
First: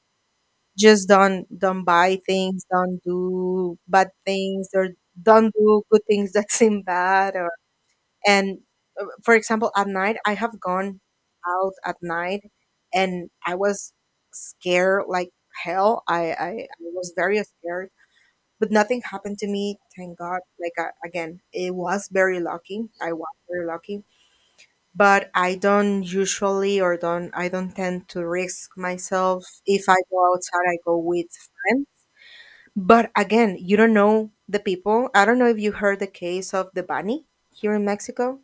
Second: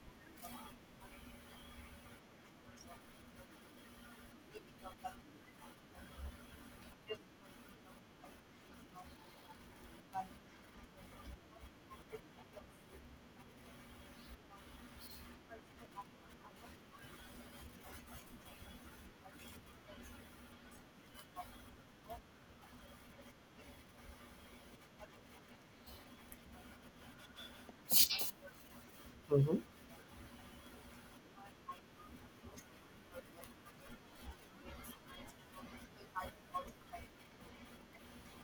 Speaker 2: just don't buy things, don't do bad things, or don't do good things that [LAUGHS] seem bad, or and for example at night, I have gone out at night, and I was scared like hell. I was very scared, but nothing happened to me, thank god. Like, I, again, it was very lucky. I was very lucky, but I don't usually or don't I don't tend to risk myself.
Speaker 1: Hmm.
Speaker 2: If I go outside, I go with friends. But again, you don't know the people. I don't know if you heard the case of the bunny here in mexico.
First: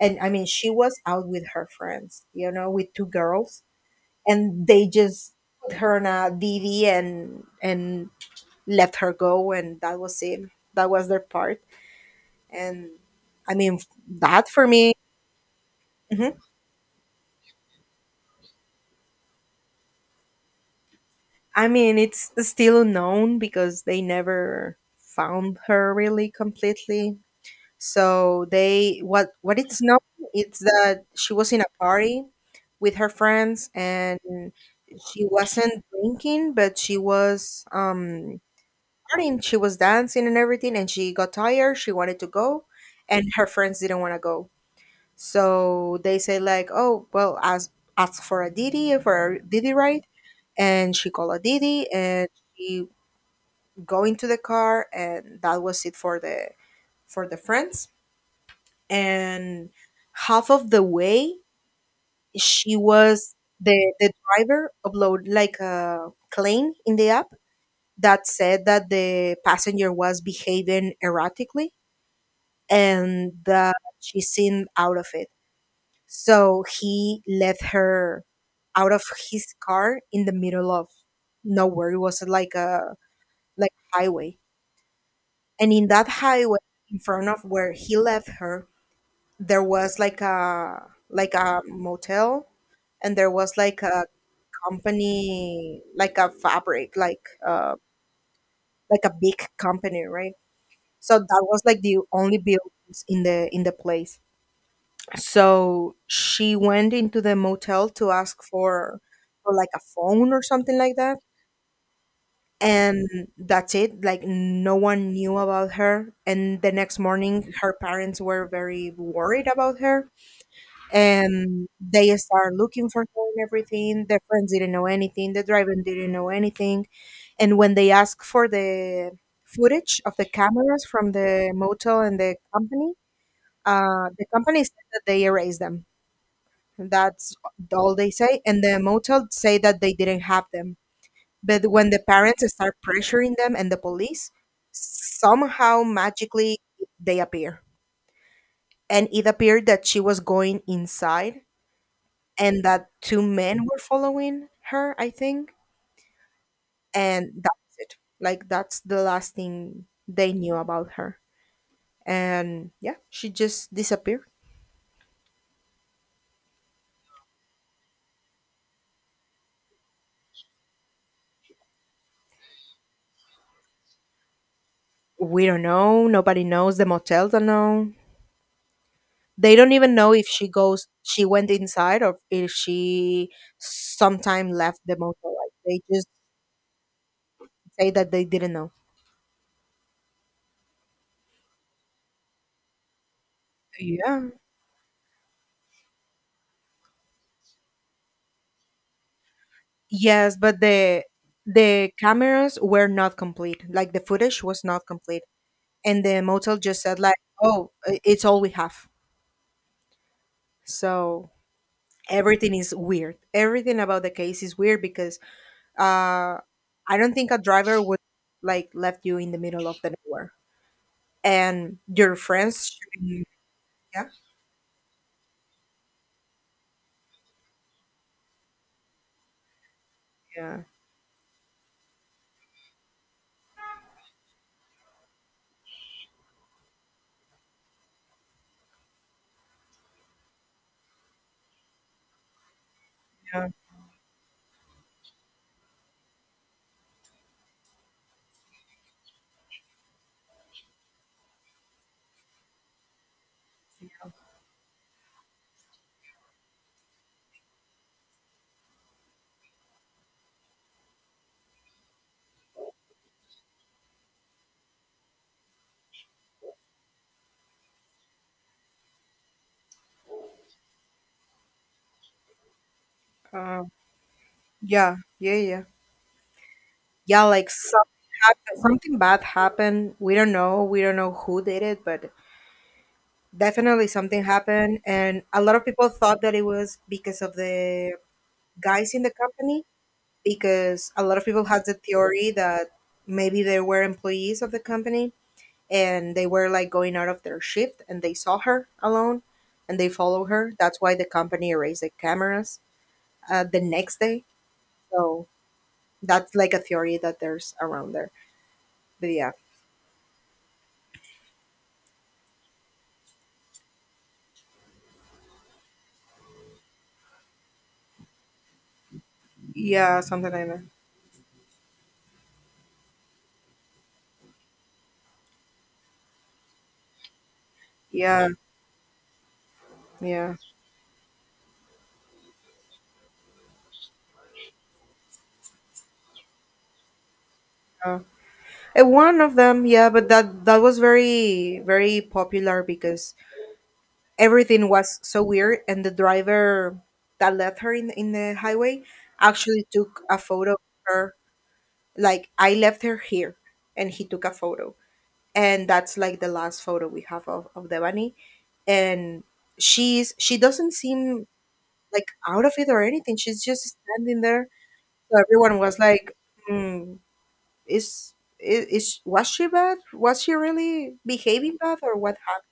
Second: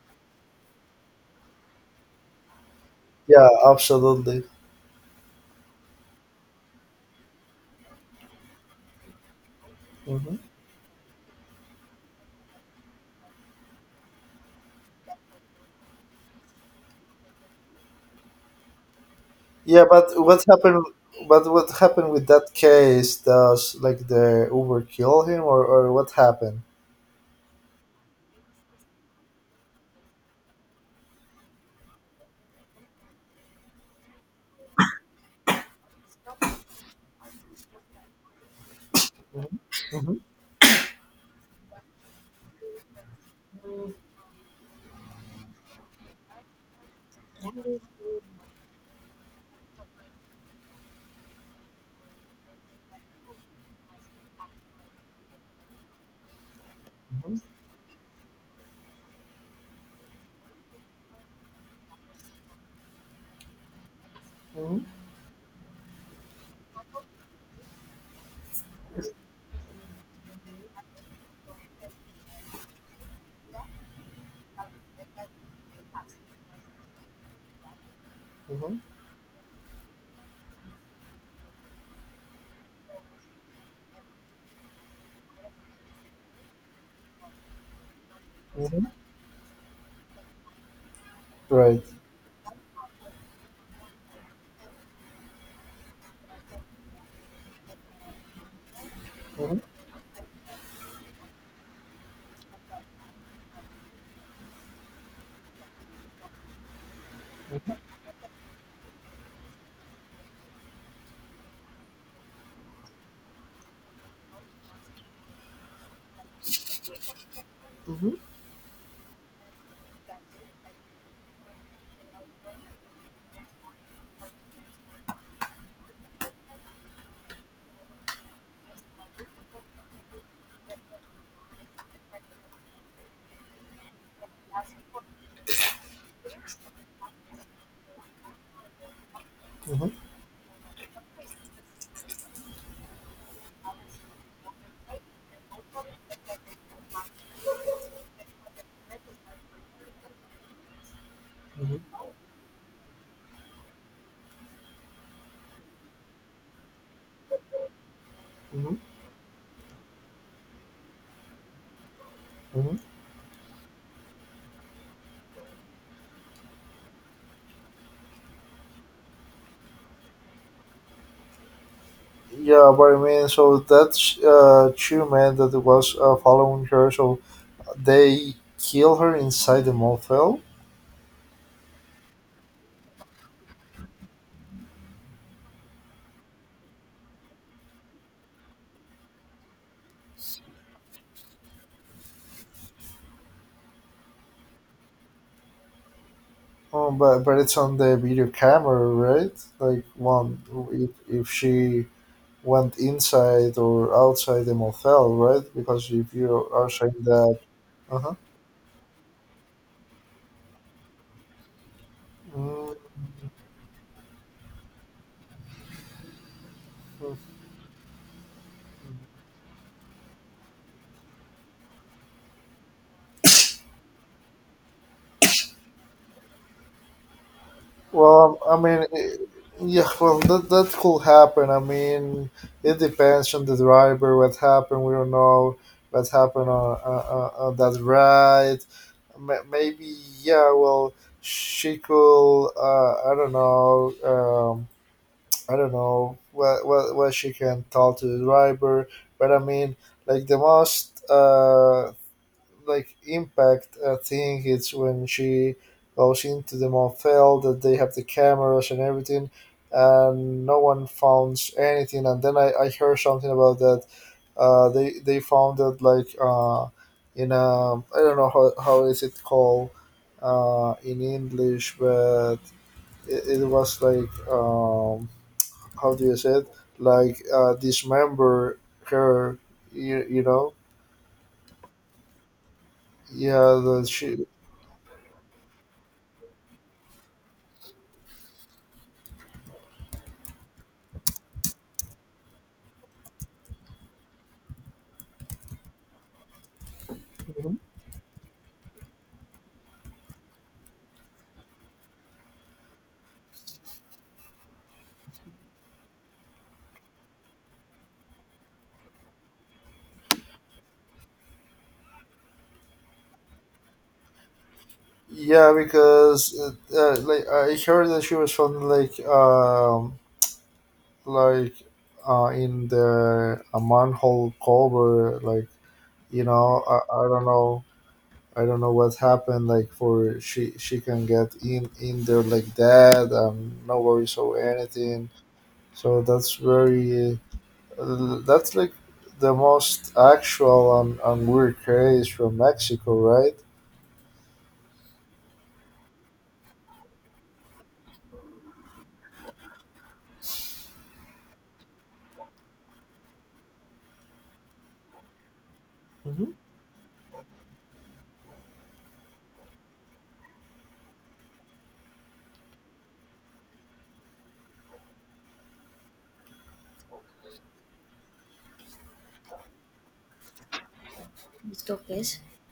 Speaker 2: And I mean, she was out with her friends, you know, with two
Speaker 1: Yeah,
Speaker 2: girls,
Speaker 1: absolutely.
Speaker 2: and they just put her on a dd, and let her go, and that was
Speaker 1: Mhm.
Speaker 2: it. That was their part. And I mean, that for me. Mhm.
Speaker 1: Yeah, but what happened? But
Speaker 2: I
Speaker 1: what
Speaker 2: mean,
Speaker 1: happened with
Speaker 2: it's
Speaker 1: that
Speaker 2: still
Speaker 1: case?
Speaker 2: unknown
Speaker 1: Does
Speaker 2: because
Speaker 1: like
Speaker 2: they
Speaker 1: the
Speaker 2: never
Speaker 1: Uber kill him,
Speaker 2: found
Speaker 1: or
Speaker 2: her
Speaker 1: what
Speaker 2: really
Speaker 1: happened?
Speaker 2: completely. So they, what it's known is that she was in a party with her friends, and she wasn't drinking, but she was partying, she was
Speaker 1: Hmm.
Speaker 2: dancing and everything, and she got tired, she wanted to go, and her friends didn't want to go. So they say like, oh, well, ask for a Didi, for a Didi ride, and she called a Didi, and she go into the car, and that was it for
Speaker 1: Hmm.
Speaker 2: the friends. And half of the way, she was the driver
Speaker 1: Hmm.
Speaker 2: upload like a claim in the app that said that the passenger was behaving erratically and that she seemed out of it. So he left her out of his car in the middle of nowhere. It was like a like highway. And in that highway, in front of where he left her,
Speaker 1: Hmm.
Speaker 2: there was like a
Speaker 1: Right.
Speaker 2: motel, and there was like a company, like a fabric, like a big
Speaker 1: Hmm.
Speaker 2: company, right? So that was like the only buildings in the place. So she went into the motel to ask for like a phone or something like that. And that's it. Like, no one knew about her. And the next morning, her
Speaker 1: Hmm.
Speaker 2: parents were very worried about her. And they started looking for her and everything. Their friends didn't know anything. The driver didn't know anything. And when they asked for the footage of the cameras from the motel and the company said that they erased them. That's all they say. And the motel say that
Speaker 1: Hmm.
Speaker 2: they didn't have them. But when the parents start pressuring them and the police, somehow magically they appear. And it appeared that she was going inside,
Speaker 1: Hmm.
Speaker 2: and that two men were following her, I think. And that's it. Like,
Speaker 1: Hmm.
Speaker 2: that's the last thing they knew about her. And
Speaker 1: Hmm.
Speaker 2: yeah, she just disappeared.
Speaker 1: Yeah, but I mean, so that two men
Speaker 2: We
Speaker 1: that
Speaker 2: don't
Speaker 1: was
Speaker 2: know. Nobody
Speaker 1: following
Speaker 2: knows. The
Speaker 1: her, so
Speaker 2: motel don't know.
Speaker 1: they kill her
Speaker 2: They
Speaker 1: inside the
Speaker 2: don't even know if
Speaker 1: motel.
Speaker 2: she goes, she went inside or if she sometime left the motel. Like, they just say that they didn't know. Yeah.
Speaker 1: But it's on the video camera, right? Like
Speaker 2: Yes,
Speaker 1: one,
Speaker 2: but
Speaker 1: if she
Speaker 2: the cameras
Speaker 1: went
Speaker 2: were not
Speaker 1: inside
Speaker 2: complete. Like,
Speaker 1: or
Speaker 2: the footage
Speaker 1: outside the
Speaker 2: was not
Speaker 1: motel,
Speaker 2: complete,
Speaker 1: right? Because
Speaker 2: and
Speaker 1: if
Speaker 2: the
Speaker 1: you
Speaker 2: motel
Speaker 1: are
Speaker 2: just said
Speaker 1: saying
Speaker 2: like,
Speaker 1: that,
Speaker 2: "Oh,
Speaker 1: uh-huh.
Speaker 2: it's all we have." So everything is
Speaker 1: Mm,
Speaker 2: weird. Everything about the case is weird, because uh, I don't think a driver would like left you in the middle of the nowhere, and your friends should be- Yeah.
Speaker 1: well, I mean, eh, yeah, well,
Speaker 2: Yeah,
Speaker 1: that could happen. I mean, it depends on the driver, what happened, we don't know what happened on, on that ride. Ma- Maybe, yeah, well, she could,
Speaker 2: yeah,
Speaker 1: I don't know what she can tell to the driver, but I mean, like the most like impact thing is when she goes into the motel that they have the cameras and everything, and no one found anything. And then I heard something about that. They found it like in a, I don't know how is it called in English, but it
Speaker 2: uh,
Speaker 1: was like.
Speaker 2: yeah, yeah, yeah,
Speaker 1: How do you say it like
Speaker 2: yeah. Like, something
Speaker 1: dismember
Speaker 2: happened, something bad
Speaker 1: her,
Speaker 2: happened.
Speaker 1: you,
Speaker 2: We
Speaker 1: you
Speaker 2: don't
Speaker 1: know
Speaker 2: know. We don't know who did it, but
Speaker 1: yeah that
Speaker 2: definitely
Speaker 1: she.
Speaker 2: something happened, and a lot of people thought that it was because of the guys in the company. Because a lot of people had the theory that maybe they were employees of the company, and they were like going out of their
Speaker 1: Mhm.
Speaker 2: shift, and they saw her alone, and they follow her. That's why the company erased the cameras the next day. So that's like a theory that there's around there. But yeah,
Speaker 1: Yeah because like I heard that she was found
Speaker 2: yeah, something like that.
Speaker 1: like in the a manhole cover like you know, I don't know.
Speaker 2: Yeah,
Speaker 1: I don't know what happened like for
Speaker 2: yeah.
Speaker 1: she can get in there like that, um, no worries or anything. So that's very.
Speaker 2: So.
Speaker 1: That's like
Speaker 2: One
Speaker 1: the
Speaker 2: of them, yeah,
Speaker 1: most
Speaker 2: but that that
Speaker 1: actual
Speaker 2: was
Speaker 1: and weird
Speaker 2: very very
Speaker 1: case from
Speaker 2: popular,
Speaker 1: Mexico,
Speaker 2: because
Speaker 1: right?
Speaker 2: everything was so weird, and the driver that left her in the highway actually took a photo of her. Like, I left her here, and he took a photo, and that's like the
Speaker 1: Hmm.
Speaker 2: last photo we have of Devani. And she's she doesn't seem like out of it or anything. She's just standing there. So everyone was like, mm, "Is is was she bad? Was she really behaving bad, or what happened?"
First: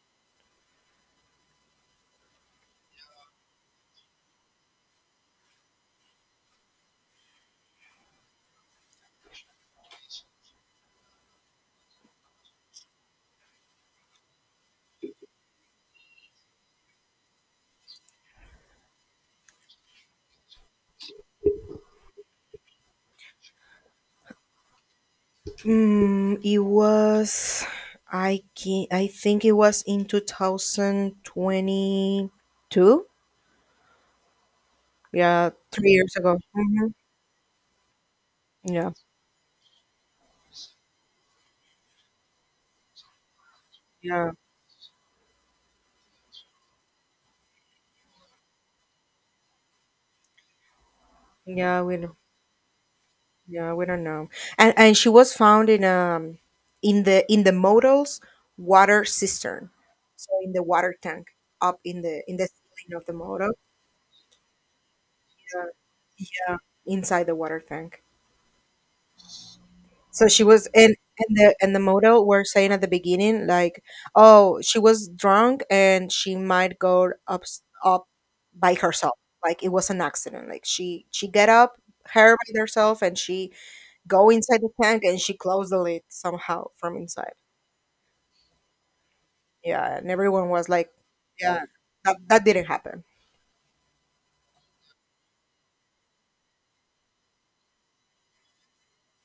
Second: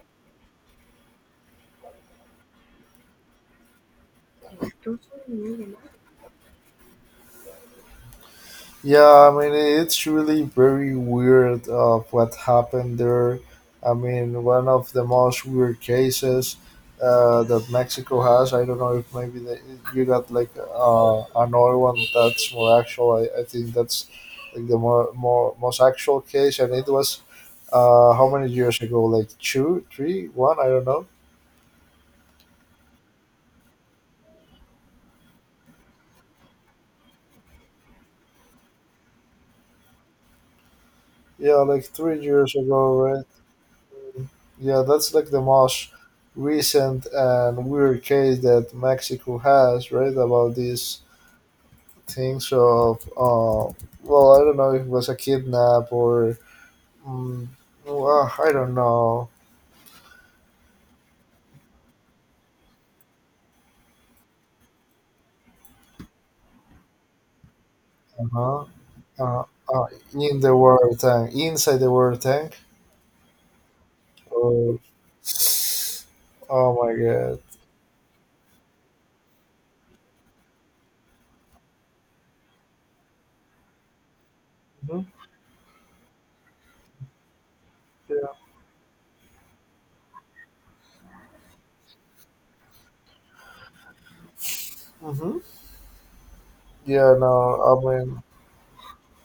Speaker 1: Yeah, I mean, it's really very weird of what happened there. I mean, one of the most weird cases that Mexico has. I don't know if maybe the, you got like another one that's more actual. I think that's like the more, more most actual
Speaker 2: Mm,
Speaker 1: case,
Speaker 2: it
Speaker 1: and it was
Speaker 2: was.
Speaker 1: how
Speaker 2: I
Speaker 1: many years
Speaker 2: can
Speaker 1: ago?
Speaker 2: I
Speaker 1: Like
Speaker 2: think it
Speaker 1: two,
Speaker 2: was in
Speaker 1: three, one? I don't know.
Speaker 2: 2022. Yeah, three years ago. Hmm. Yeah,
Speaker 1: Yeah, like 3 years ago, right?
Speaker 2: yeah,
Speaker 1: Yeah, that's like the most recent and weird case that Mexico has, right? About these
Speaker 2: yeah. We don't.
Speaker 1: things of,
Speaker 2: Yeah, we don't know.
Speaker 1: well, I don't know if it
Speaker 2: And
Speaker 1: was
Speaker 2: she
Speaker 1: a
Speaker 2: was found
Speaker 1: kidnap or,
Speaker 2: in
Speaker 1: mm,
Speaker 2: the model's
Speaker 1: well, I don't
Speaker 2: water
Speaker 1: know.
Speaker 2: cistern, so in the water tank up in the ceiling of the model. Yeah, inside the water tank.
Speaker 1: Uh-huh. Uh, uh,
Speaker 2: So
Speaker 1: in
Speaker 2: she
Speaker 1: the
Speaker 2: was
Speaker 1: water tank,
Speaker 2: and
Speaker 1: inside
Speaker 2: the
Speaker 1: the water
Speaker 2: model were
Speaker 1: tank.
Speaker 2: saying at the beginning like, oh,
Speaker 1: Or,
Speaker 2: she was drunk and she
Speaker 1: oh
Speaker 2: might
Speaker 1: my
Speaker 2: go
Speaker 1: god.
Speaker 2: up up by herself. Like, it was an accident. Like, she get up her by herself, and she go inside the
Speaker 1: Hmm.
Speaker 2: tank, and she closed the lid somehow from inside.
Speaker 1: Yeah.
Speaker 2: Yeah, and everyone was like, yeah, that that didn't happen.
Speaker 1: Hmm. Yeah, no, I mean,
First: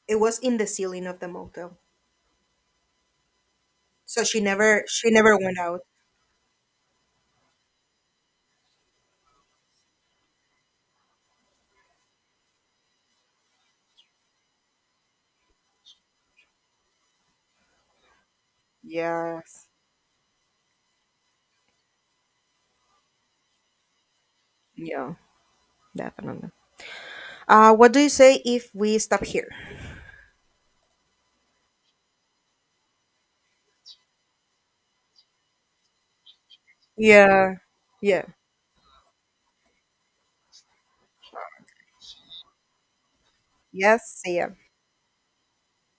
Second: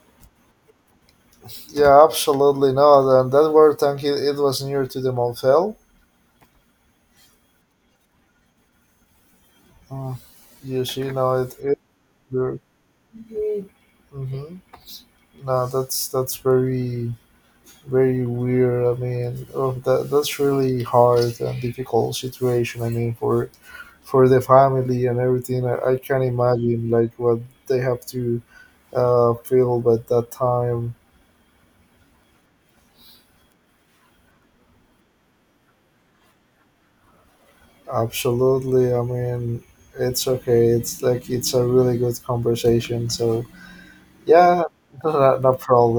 Speaker 2: It was in the ceiling of the motel.
Speaker 1: yeah, absolutely not. And that were tank,
Speaker 2: So
Speaker 1: it was near to the
Speaker 2: she never went
Speaker 1: Monfel.
Speaker 2: out.
Speaker 1: Mm. You see, now it. It, mm-hmm. No, that's very very weird. I mean,
Speaker 2: Yes.
Speaker 1: oh, that that's really hard and difficult situation. I mean, for the family
Speaker 2: Yeah,
Speaker 1: and everything, I can
Speaker 2: definitely.
Speaker 1: imagine like what they
Speaker 2: What do
Speaker 1: have
Speaker 2: you say
Speaker 1: to
Speaker 2: if we stop here?
Speaker 1: feel at that time.
Speaker 2: Yeah. Yeah.
Speaker 1: Absolutely. I mean, it's okay. It's like it's a really good conversation. So
Speaker 2: Yes. See ya.
Speaker 1: yeah, [LAUGHS] no, no problem.